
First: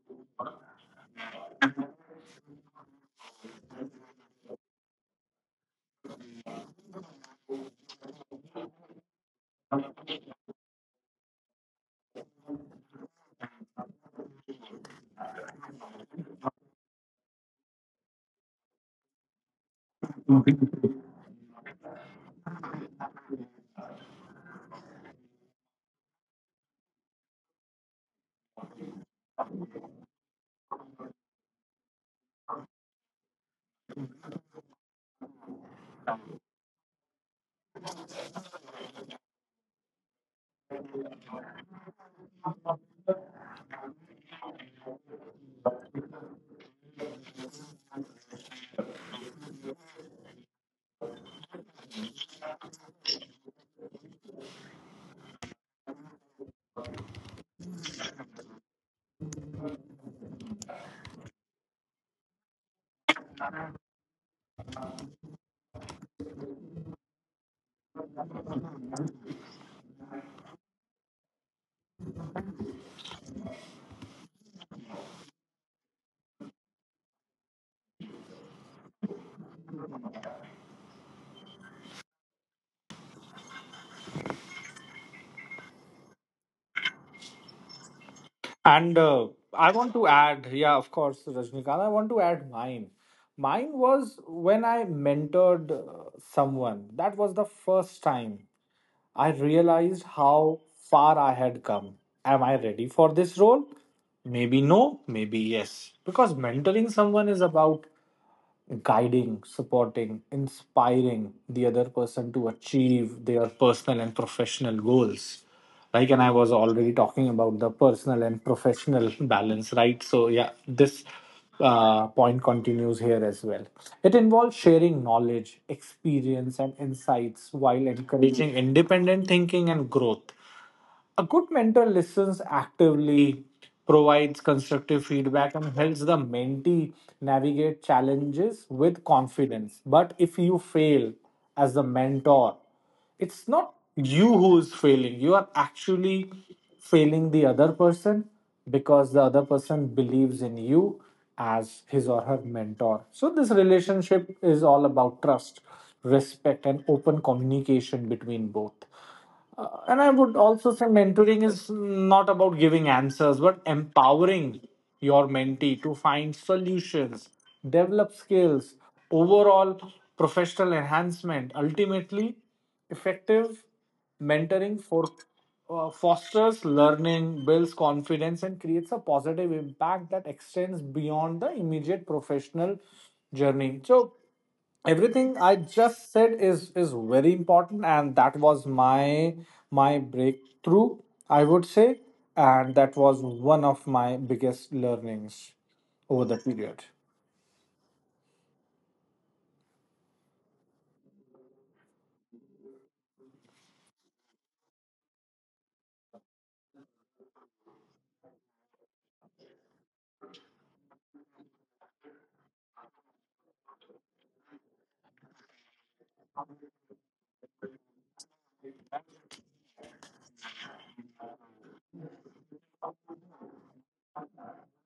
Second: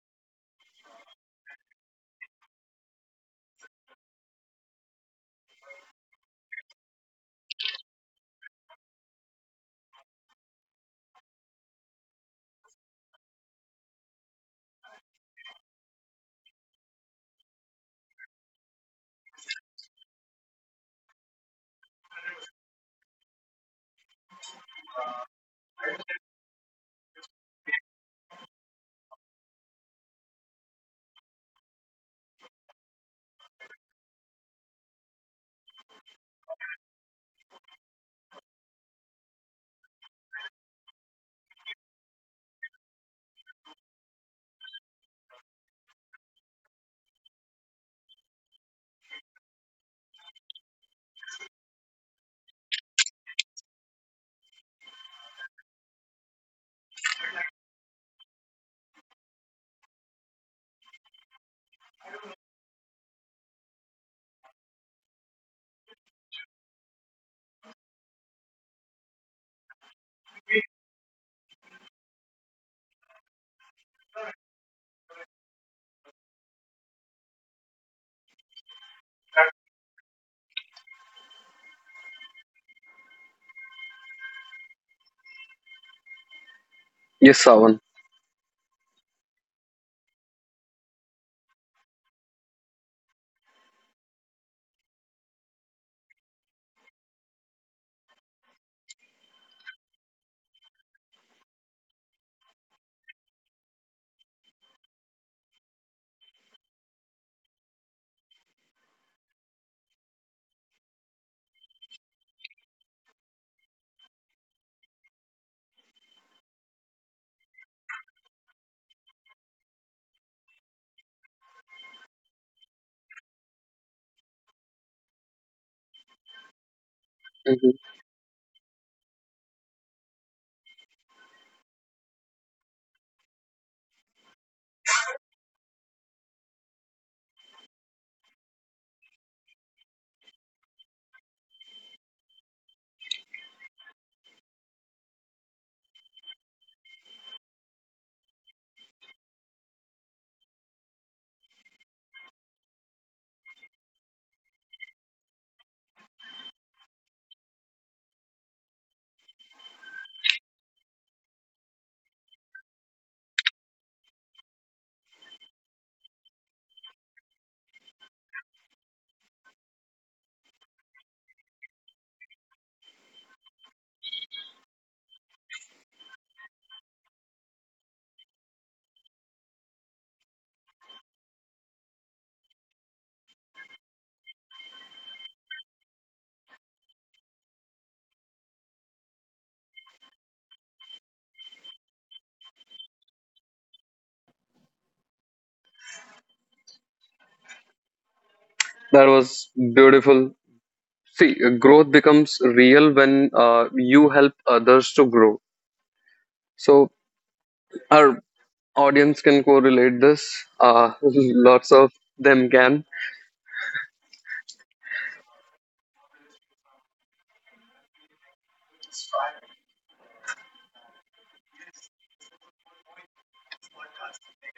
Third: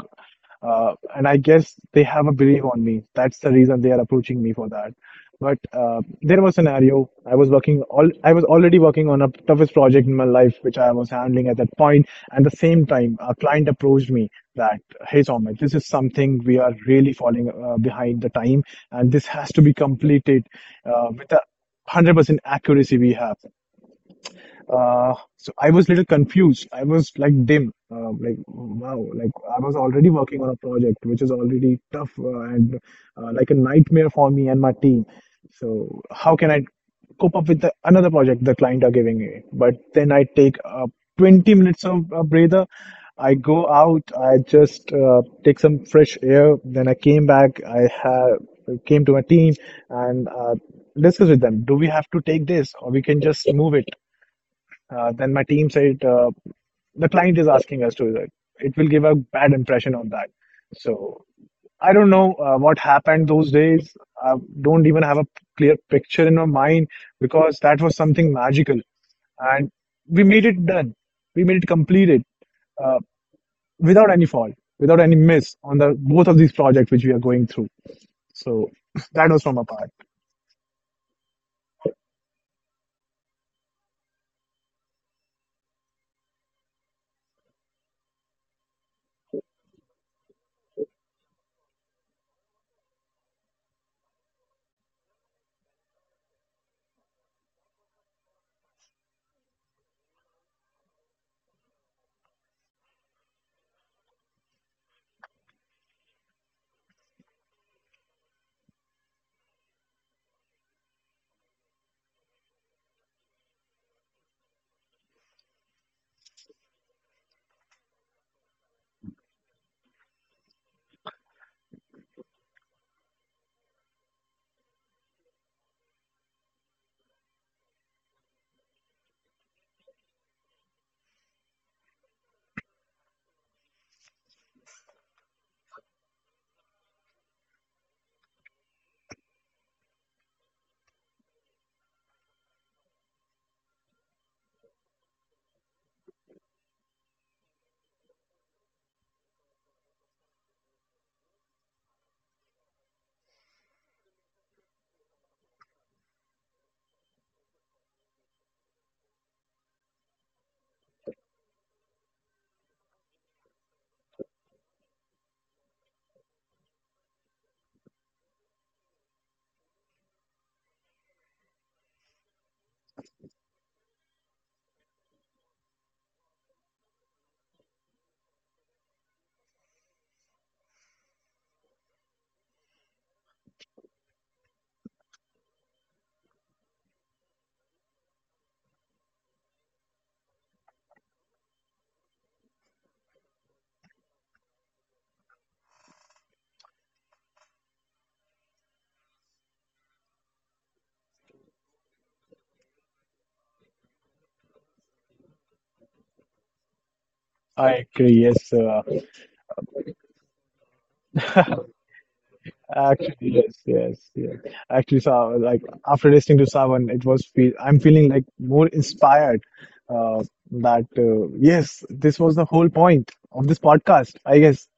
Speaker 2: and I guess they have a belief on me. That's the reason they are approaching me for that. But there was a scenario. I was working all. I was already working on a toughest project in my life, which I was handling at that point. And at the same time, a client approached me that, "Hey, Soumya, this is something we are really falling behind the time, and this has to be completed with a 100% accuracy we have." So, I was little confused. I was like dim, like wow, like I was already working on a project which is already tough, and like a nightmare for me and my team. So how can I cope up with another project the client are giving me? But then I take 20 minutes of breather. I go out. I just take some fresh air. Then I came back. I have came to my team, and discuss with them. Do we have to take this, or we can just move it? Then my team said the client is asking us to do it. It will give a bad impression on that. So, I don't know what happened those days. I don't even have a clear picture in my mind, because that was something magical, and we made it done. We made it completed uh, without any fault, without any miss on the both of these projects which we are going through. So that was from a part.
Speaker 1: yes, Savan.
Speaker 3: And I want to add, yeah, of course, Rajnikant, I want to add mine. Mine was when I mentored someone. That was the first time I realized how far I had come. Am I ready for this role? Maybe no, maybe yes. Because mentoring someone is about guiding, supporting, inspiring the other person to achieve their personal and professional goals. Like, and I was already talking about the personal and professional balance, right? So, yeah, this point continues here as well. It involves sharing knowledge, experience, and insights while
Speaker 1: Mhm.
Speaker 3: encouraging independent thinking and growth. A good mentor listens actively, provides constructive feedback, and helps the mentee navigate challenges with confidence. But if you fail as the mentor, it's not you who is failing. You are actually failing the other person, because the other person believes in you as his or her mentor. So, this relationship is all about trust, respect, and open communication between both. And I would also say mentoring is not about giving answers, but empowering your mentee to find solutions, develop skills, overall professional enhancement. Ultimately, effective mentoring fosters learning, builds confidence, and creates a positive impact that extends beyond the immediate professional journey. So, everything I just said is very important, and that was my breakthrough, I would say, and that was one of my biggest learnings over the period.
Speaker 1: That was beautiful. See, growth becomes real when you help others to grow. So
Speaker 2: I agree.
Speaker 1: our
Speaker 2: Yes,
Speaker 1: audience can correlate this. Uh, Lots of them can.
Speaker 2: Actually, yes, yes, yes. Actually, so like, after listening to Savan, it was feel I'm feeling like more inspired. Uh, that, yes, this was the whole point of this podcast, I guess,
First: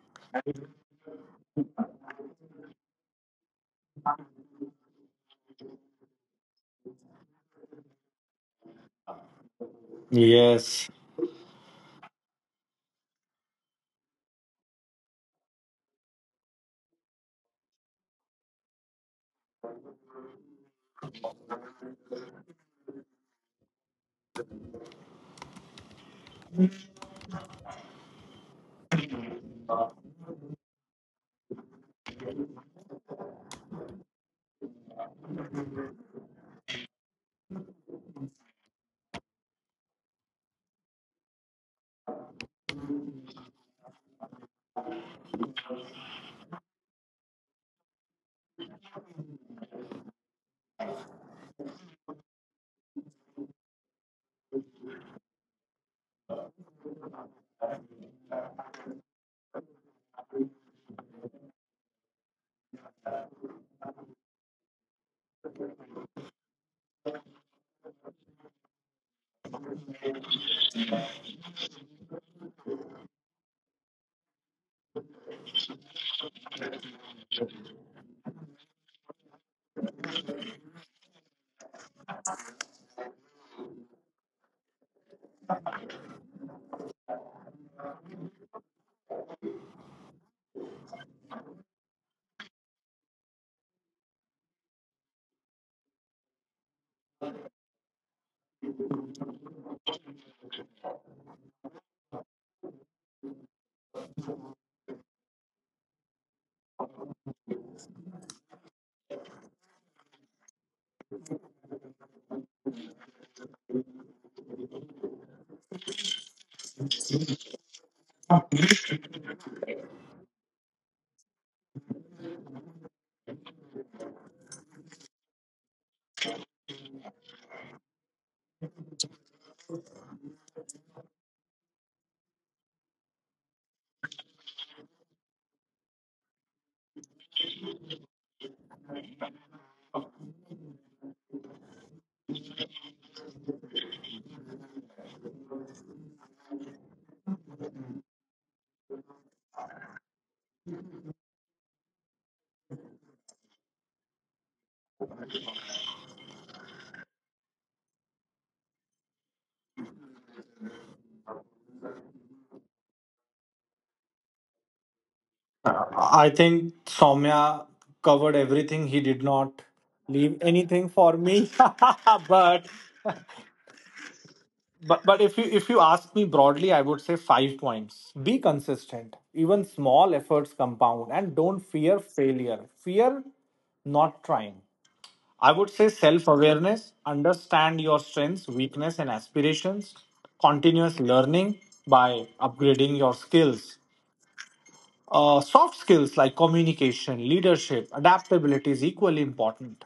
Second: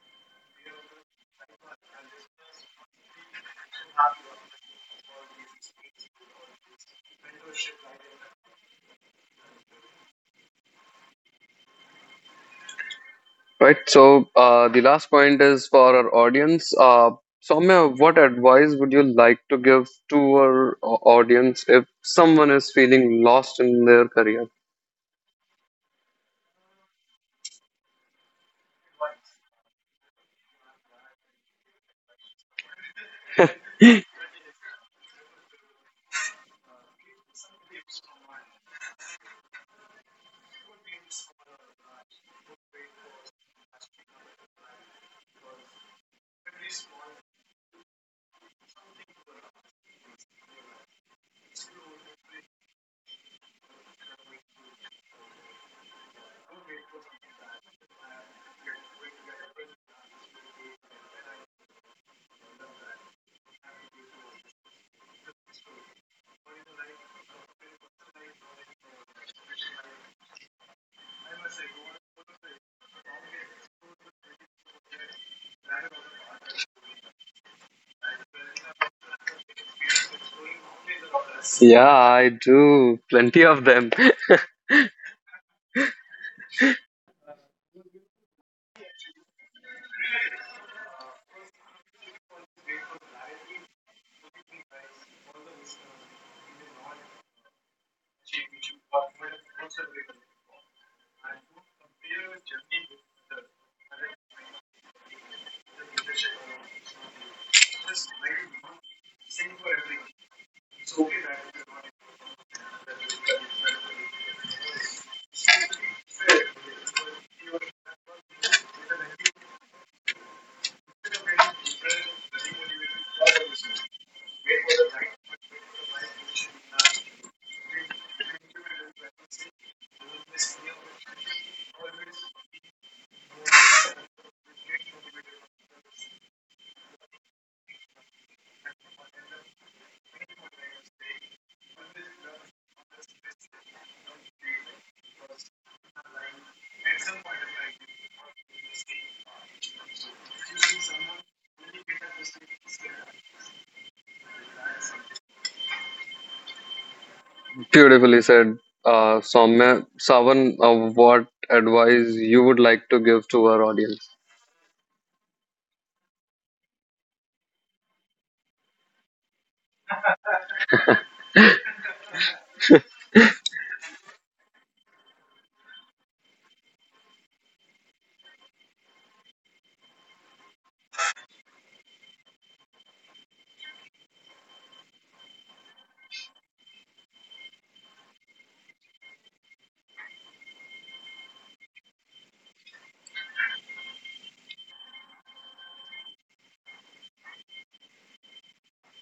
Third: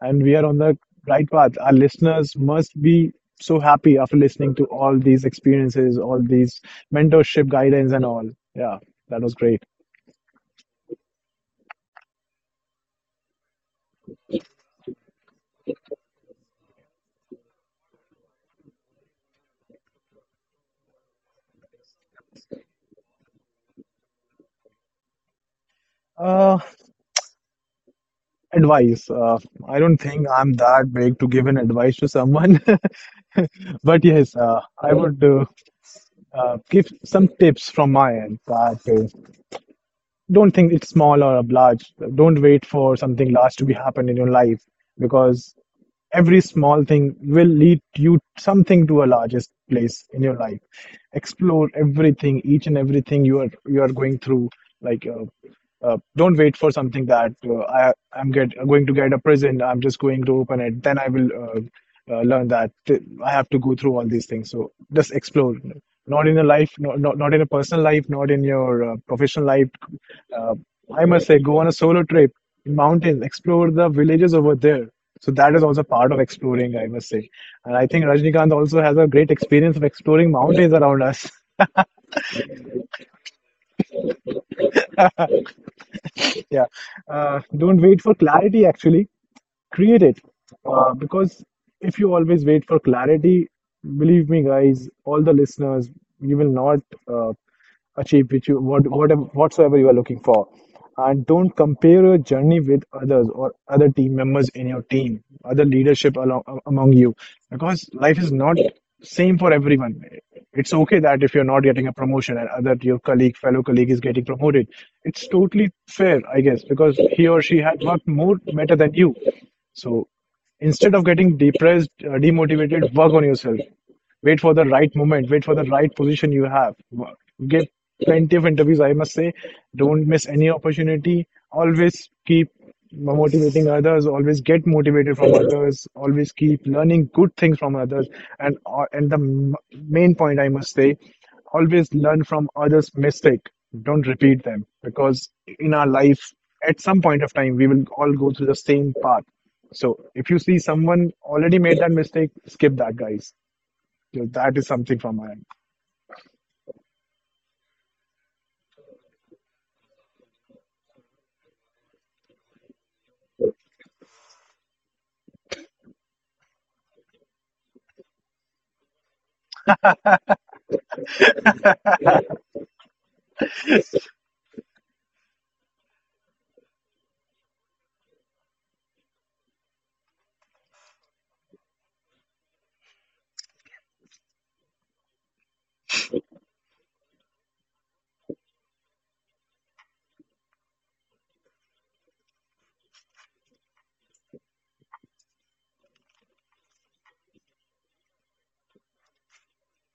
Speaker 2: and we are on the right path. Our listeners must be so happy after listening to all these experiences, all these mentorship guidance, and all. Yeah, that was great.
Speaker 3: Yes,
Speaker 1: Right. So the last point is for our audience. Soumya, what advice would you like to give to our audience if someone is feeling lost in their career?
Speaker 2: Uh, Advice. I don't think I'm that big to give an advice to someone. But yes, I would. Give some tips from my end, that don't think it's small or large. Don't wait for something large to be happen in your life, because every small thing will lead you something to a largest place in your life. Explore everything, each and everything you are going through, like, don't wait for something, that I'm get going to get a prison. I'm just going to open it. Then I will learn that I have to go through all these things. So just explore. Not in a life, not in a personal life, not in your professional life. Uh, I must say, go on a solo trip in mountains, explore the villages over there. So that is also part of exploring, I must say. And I think Rajnikant also has a great experience of exploring mountains around us.
Speaker 1: Yeah, I do. Plenty of them.
Speaker 2: Yeah. Don't wait for clarity, actually create it, because if you always wait for clarity, believe me, guys, all the listeners, you will not uh, achieve which you whatsoever you are looking for. And don't compare your journey with others, or other team members in your team, other leadership among you, because life is not same for everyone. It's okay that if you're not getting a promotion, and other your colleague fellow colleague is getting promoted, it's totally fair, I guess, because he or she had worked more better than you. So, instead of getting depressed, demotivated, work on yourself. Wait for the right moment, wait for the right position you have. Give plenty of interviews, I must say. Don't miss any opportunity. Always keep motivating others, always get motivated from others, always keep learning good things from others. And the main point I must say, always learn from others' mistake. Don't repeat them, because in our life, at some point of time, we will all go through the same path. So if you see someone already made that mistake, skip that, guys. So that is something from my end.
Speaker 1: Beautifully said, Soumya. Savan, what advice you would like to give to our audience?
Speaker 3: I think Soumya covered everything. He did not leave anything for me. but but if you ask me broadly, I would say five points. Be consistent. Even small efforts compound, and don't fear failure. Fear not trying. I would say self awareness. Understand your strengths, weakness, and aspirations. Continuous learning by upgrading your skills. Soft skills like communication, leadership, adaptability is equally important.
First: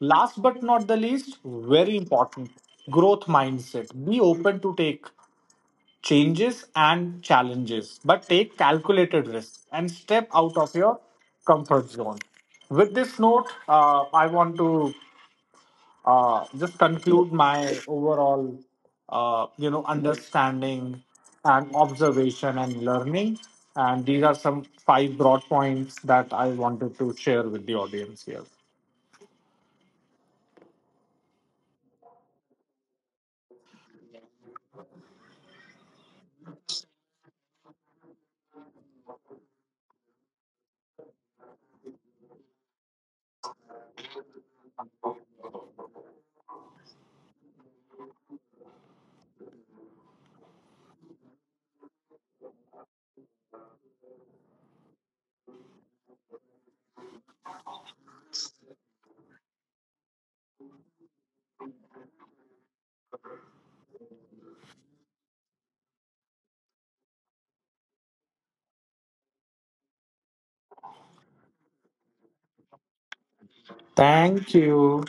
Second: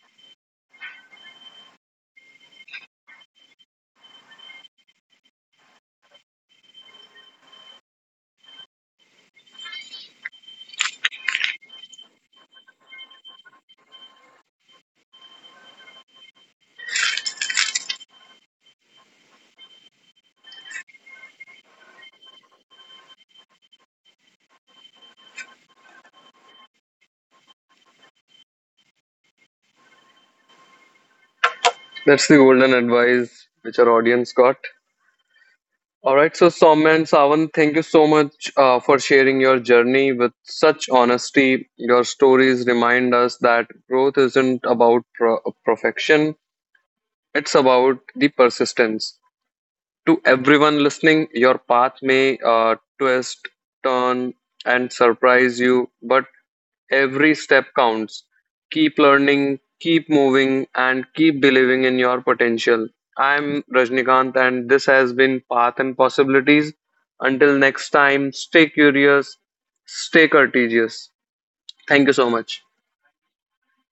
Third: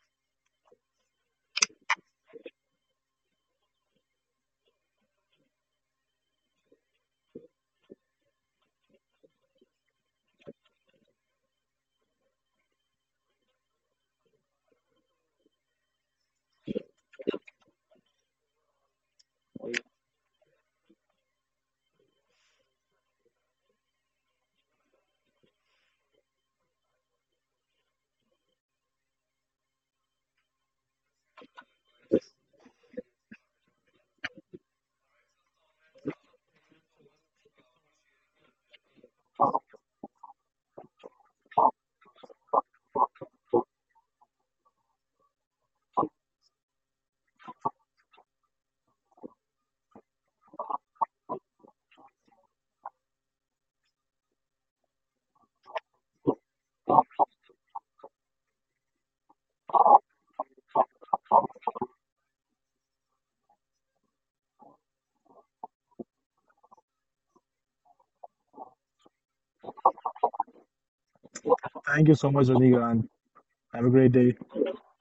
Speaker 3: Last but not the least, very important, growth mindset. Be open to take changes and challenges, but take calculated risks and step out of your comfort zone. With this note, I want to just conclude my overall, you know, understanding and observation and learning. And these are some five broad points that I wanted to share with the audience here.
Speaker 1: That's the golden advice which our audience got. All right, so Soumya and Savan, thank you so much for sharing your journey with such honesty. Your stories remind us that growth isn't about perfection, it's about the persistence. To everyone listening, your path may twist, turn, and surprise you, but every step counts. Keep learning, keep moving, and keep believing in your potential. I'm Rajnikant, and this has been Path and Possibilities. Until next time, stay curious, stay
Speaker 2: Thank you
Speaker 1: courageous.
Speaker 2: so much, Renigan.
Speaker 1: Thank you so much.
Speaker 2: Have a great day.
Speaker 3: Thank you.